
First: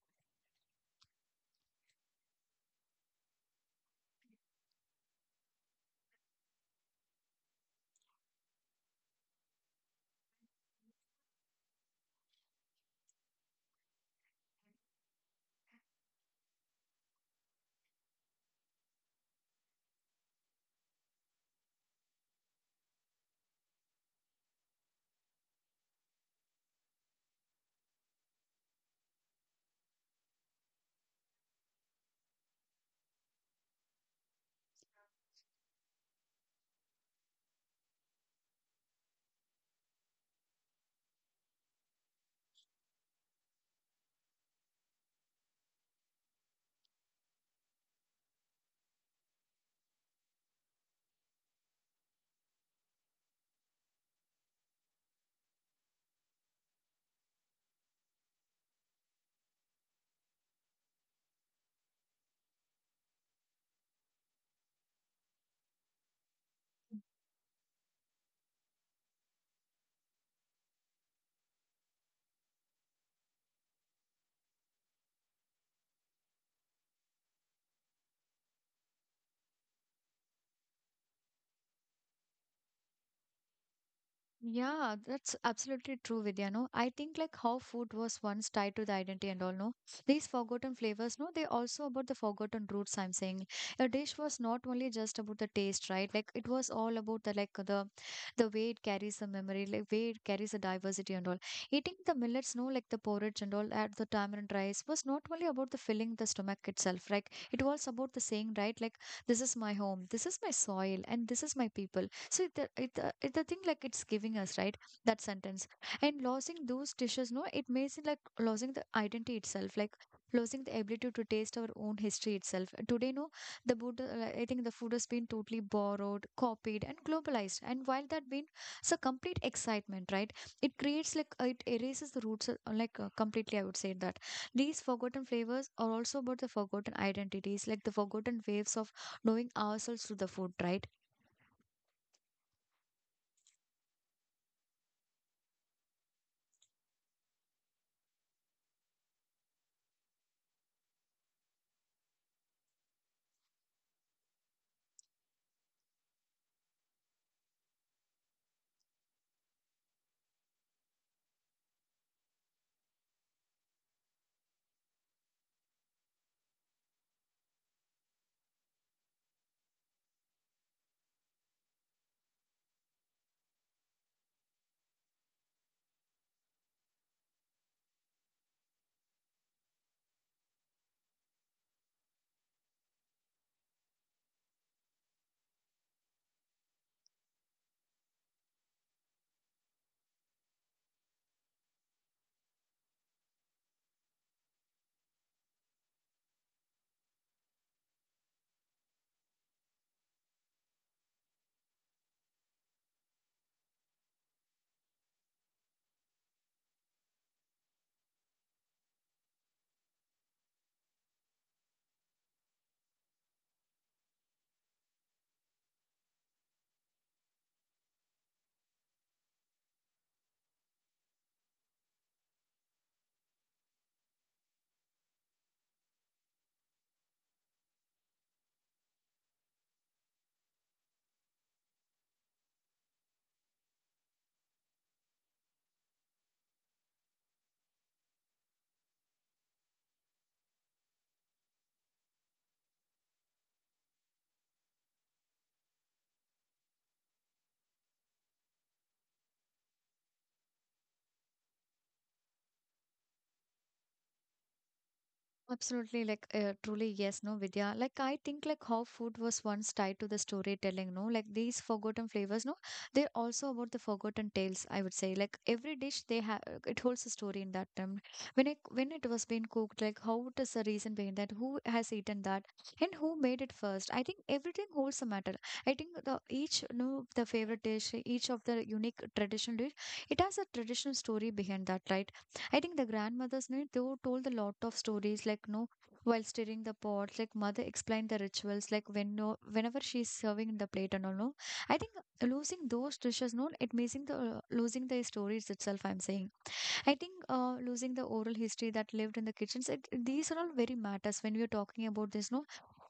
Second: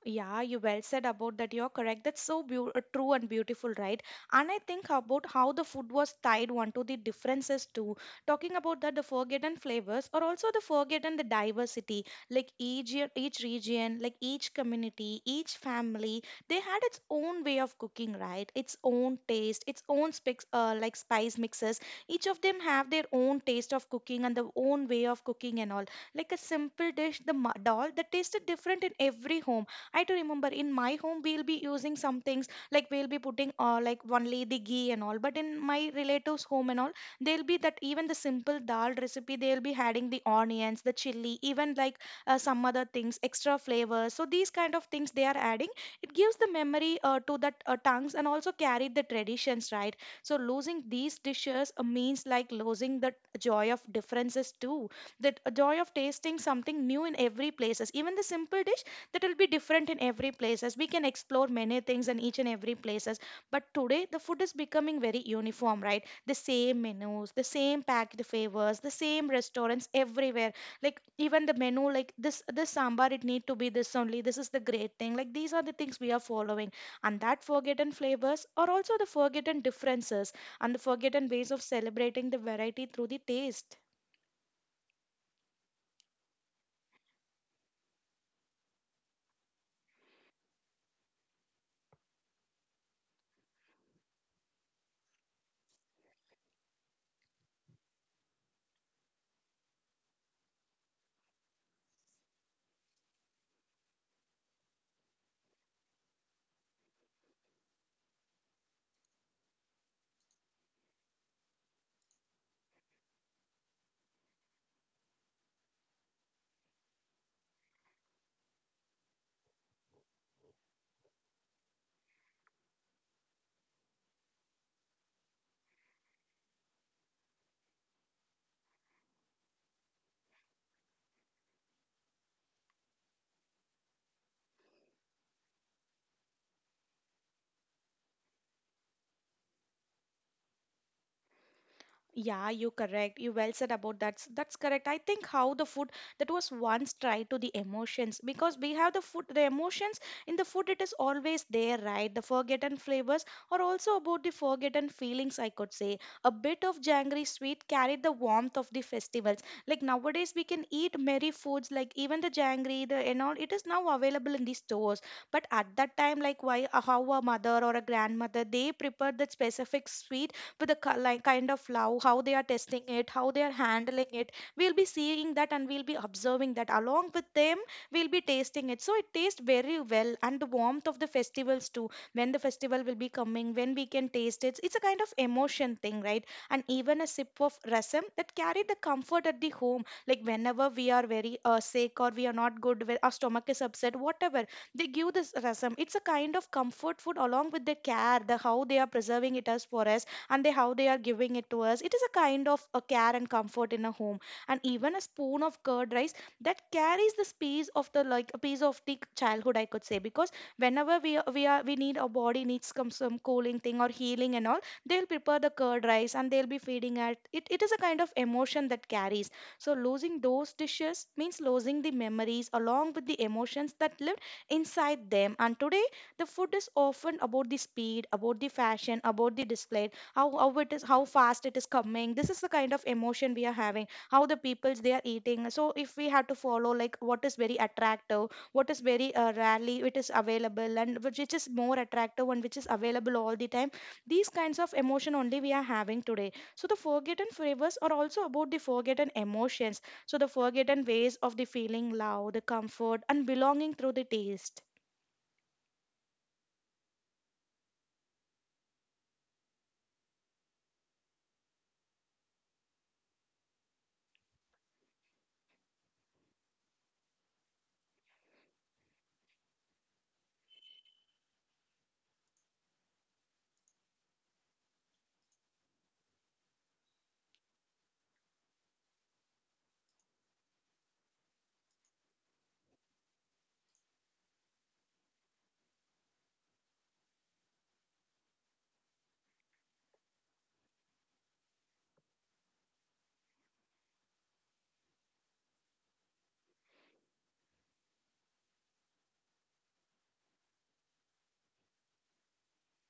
[SPEAKER 2] Yeah, you well said about that. You're correct. That's so true and beautiful, right? And I think about how the food was tied one to the differences too. Talking about that, the forgotten flavors or also the forgotten the diversity, like each region, like each community, each family, they had its own way of cooking, right? Its own taste, its own like spice mixes. Each of them have their own taste of cooking and their own way of cooking and all. Like a simple dish, the dal that tasted different in every home. I do remember in my home we'll be using some things, like we'll be putting like only the ghee and all. But in my relatives' home and all, they'll be that even the simple dal recipe they'll be adding the onions, the chili, even like some other things, extra flavors. So these kind of things they are adding. It gives the memory to that tongues and also carry the traditions, right? So losing these dishes means like losing the joy of differences too. That joy of tasting something new in every places. Even the simple dish that will be different in every places, we can explore many things in each and every places. But today the food is becoming very uniform, right? The same menus, the same packed favors, the same restaurants everywhere. Like even the menu, like this sambar it need to be this only, this is the great thing. Like these are the things we are following, and that forgotten flavors are also the forgotten differences, and the forgotten ways of celebrating the variety through the taste.
[SPEAKER 1] Yeah, that's absolutely true, Vidya. No, I think like how food was once tied to the identity and all, no. These forgotten flavors, no, they also about the forgotten roots, I'm saying. A dish was not only just about the taste, right? Like it was all about the like the way it carries the memory, like way it carries the diversity and all. Eating the millets, no, like the porridge and all at the tamarind rice was not only about the filling the stomach itself. Like it was about the saying, right? Like this is my home, this is my soil, and this is my people. So the thing like it's giving us, right? That sentence. And losing those dishes, no, it makes it like losing the identity itself, like losing the ability to taste our own history itself. Today, no, the food, I think the food has been totally borrowed, copied, and globalized. And while that been it's a complete excitement, right? It creates like it erases the roots, completely, I would say, that these forgotten flavors are also about the forgotten identities, like the forgotten waves of knowing ourselves through the food, right?
[SPEAKER 2] Yeah, you correct. You well said about that. That's correct. I think how the food that was once tried to the emotions, because we have the food, the emotions in the food. It is always there, right? The forgotten flavors are also about the forgotten feelings, I could say. A bit of jangry sweet carried the warmth of the festivals. Like nowadays, we can eat merry foods, like even the jangry, the and all. It is now available in the stores. But at that time, like why how a mother or a grandmother they prepared that specific sweet with the like kind of love, how they are testing it, how they are handling it. We'll be seeing that and we'll be observing that along with them. We'll be tasting it, so it tastes very well. And the warmth of the festivals too, when the festival will be coming, when we can taste it, it's a kind of emotion thing, right? And even a sip of rasam that carry the comfort at the home, like whenever we are very sick or we are not good, where our stomach is upset, whatever, they give this rasam. It's a kind of comfort food along with the care, the how they are preserving it as for us, and they how they are giving it to us. It is a kind of a care and comfort in a home. And even a spoon of curd rice that carries the space of the like a piece of the childhood, I could say. Because whenever we need our body needs some cooling thing or healing and all, they'll prepare the curd rice and they'll be feeding at it. It is a kind of emotion that carries. So losing those dishes means losing the memories along with the emotions that lived inside them. And today the food is often about the speed, about the fashion, about the display. How it is, how fast it is coming, this is the kind of emotion we are having, how the peoples they are eating. So if we have to follow like what is very attractive, what is very rarely it is available, and which is more attractive, and which is available all the time, these kinds of emotion only we are having today. So the forgotten flavors are also about the forgotten emotions, so the forgotten ways of the feeling love, the comfort and belonging through the taste.
[SPEAKER 1] Absolutely, like truly, yes, no, Vidya. Like I think, like how food was once tied to the storytelling, no, like these forgotten flavors, no, they're also about the forgotten tales, I would say. Like every dish they have, it holds a story in that time. When it was being cooked, like how what is the reason behind that? Who has eaten that, and who made it first? I think everything holds a matter. I think the each no the favorite dish, each of the unique traditional dish, it has a traditional story behind that, right? I think the grandmother's night, they were told a lot of stories, like, no, while stirring the pots, like, mother explained the rituals, like, when no, whenever she's serving the plate and all, no. I think losing those dishes, no, it missing losing the stories itself, I'm saying. I think losing the oral history that lived in the kitchens, it, these are all very matters when we're talking about this, no,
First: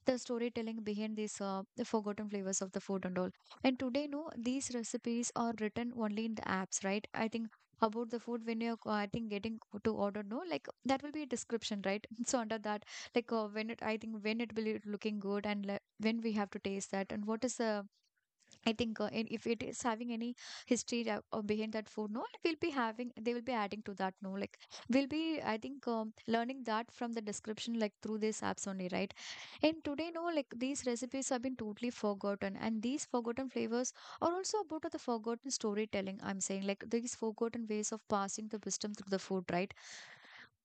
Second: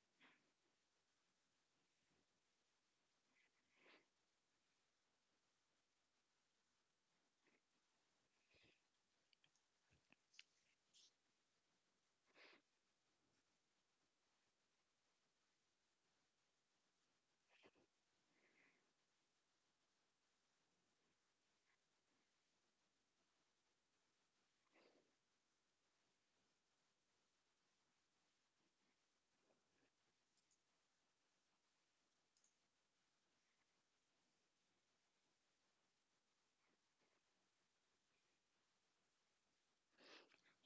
[SPEAKER 1] the storytelling behind the forgotten flavors of the food and all. And today, no, these recipes are written only in the apps, right? I think about the food when I think, getting to order, no, like that will be a description, right? So under that, when it, I think when it will be looking good and like, when we have to taste that and what is the I think and if it is having any history behind that food, no, we'll be having, they will be adding to that, no, like we'll be, I think, learning that from the description, like through these apps only, right? And today, no, like these recipes have been totally forgotten, and these forgotten flavors are also about the forgotten storytelling. I'm saying, like these forgotten ways of passing the wisdom through the food, right?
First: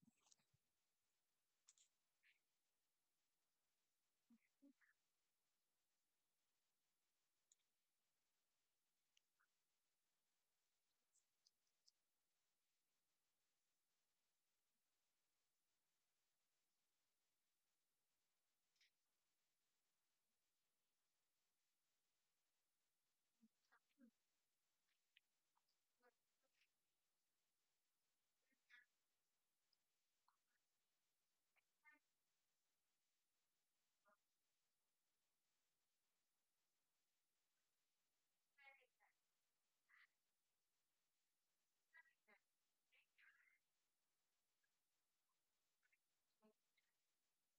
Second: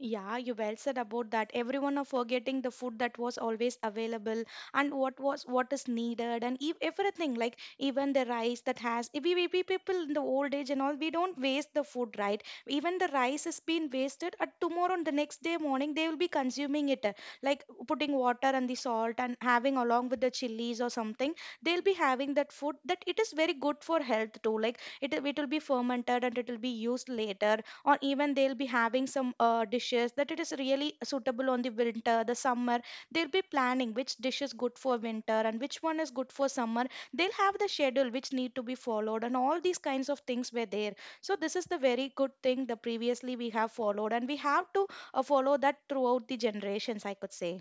[SPEAKER 2] Yeah, you well said about that. Everyone are forgetting the food that was always available and what was what is needed and everything, like even the rice that has we people in the old age and all, we don't waste the food, right? Even the rice has been wasted. At tomorrow on the next day morning they will be consuming it, like putting water and the salt and having along with the chilies or something. They'll be having that food that it is very good for health too. Like it will be fermented and it will be used later. Or even they'll be having some dishes that it is really suitable on the winter. The summer they'll be planning which dish is good for winter and which one is good for summer. They'll have the schedule which need to be followed, and all these kinds of things were there. So this is the very good thing that previously we have followed, and we have to follow that throughout the generations, I could say.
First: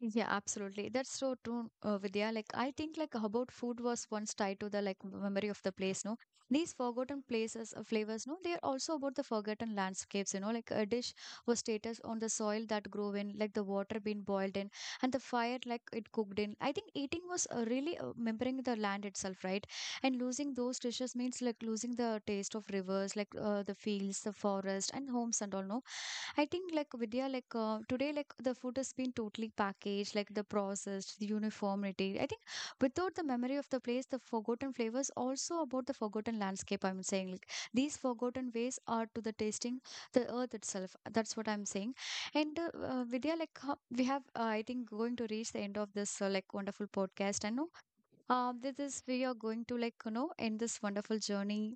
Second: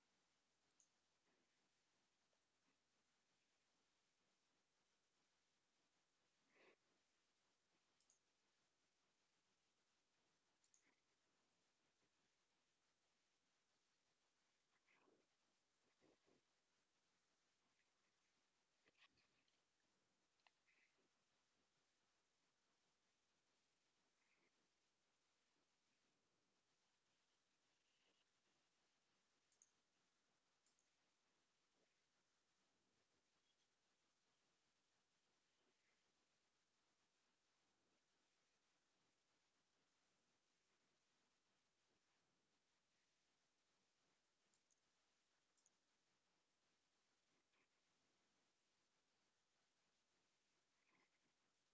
[SPEAKER 1] Yeah, absolutely. That's so true, Vidya. Like, I think like how about food was once tied to the like memory of the place. No, these forgotten flavors. No, they are also about the forgotten landscapes. You know, like a dish was status on the soil that grew in, like the water being boiled in, and the fire like it cooked in. I think eating was really remembering the land itself, right? And losing those dishes means like losing the taste of rivers like the fields the forest and homes and all no I think like Vidya, today, like the food has been totally packaged, like the processed, the uniformity. I think without the memory of the place, the forgotten flavors also about the forgotten landscape. I'm saying like these forgotten ways are to the tasting the earth itself. That's what I'm saying. And Vidya, we have, I think, going to reach the end of this like wonderful podcast. I know, this is we are going to like you know end this wonderful journey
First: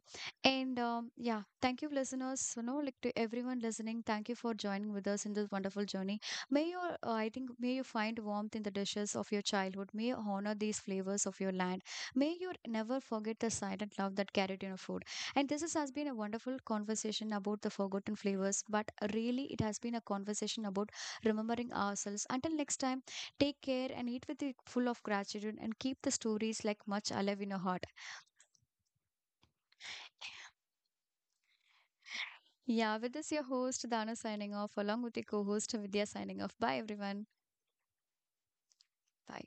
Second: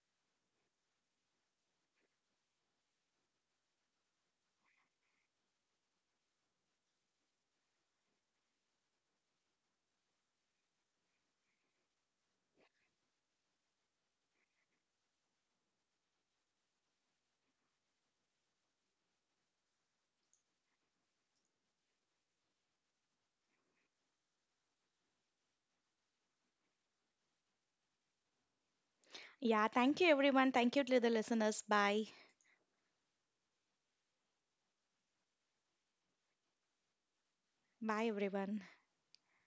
[SPEAKER 1] and yeah thank you listeners you know like to everyone listening thank you for joining with us in this wonderful journey. May your I think may you find warmth in the dishes of your childhood, may you honor these flavors of your land, may you never forget the silent love that carried in your food. And this is, has been a wonderful conversation about the forgotten flavors but really it has been a conversation about remembering ourselves. Until next time, take care and eat with it full of gratitude and keep the stories like much alive in your heart.
[SPEAKER 2] Yeah, thank you everyone. Thank you to the listeners. Bye
[SPEAKER 1] Yeah, with this your host Dana signing off along with your co-host Vidya signing off. Bye everyone.
[SPEAKER 2] bye everyone.
[SPEAKER 1] Bye.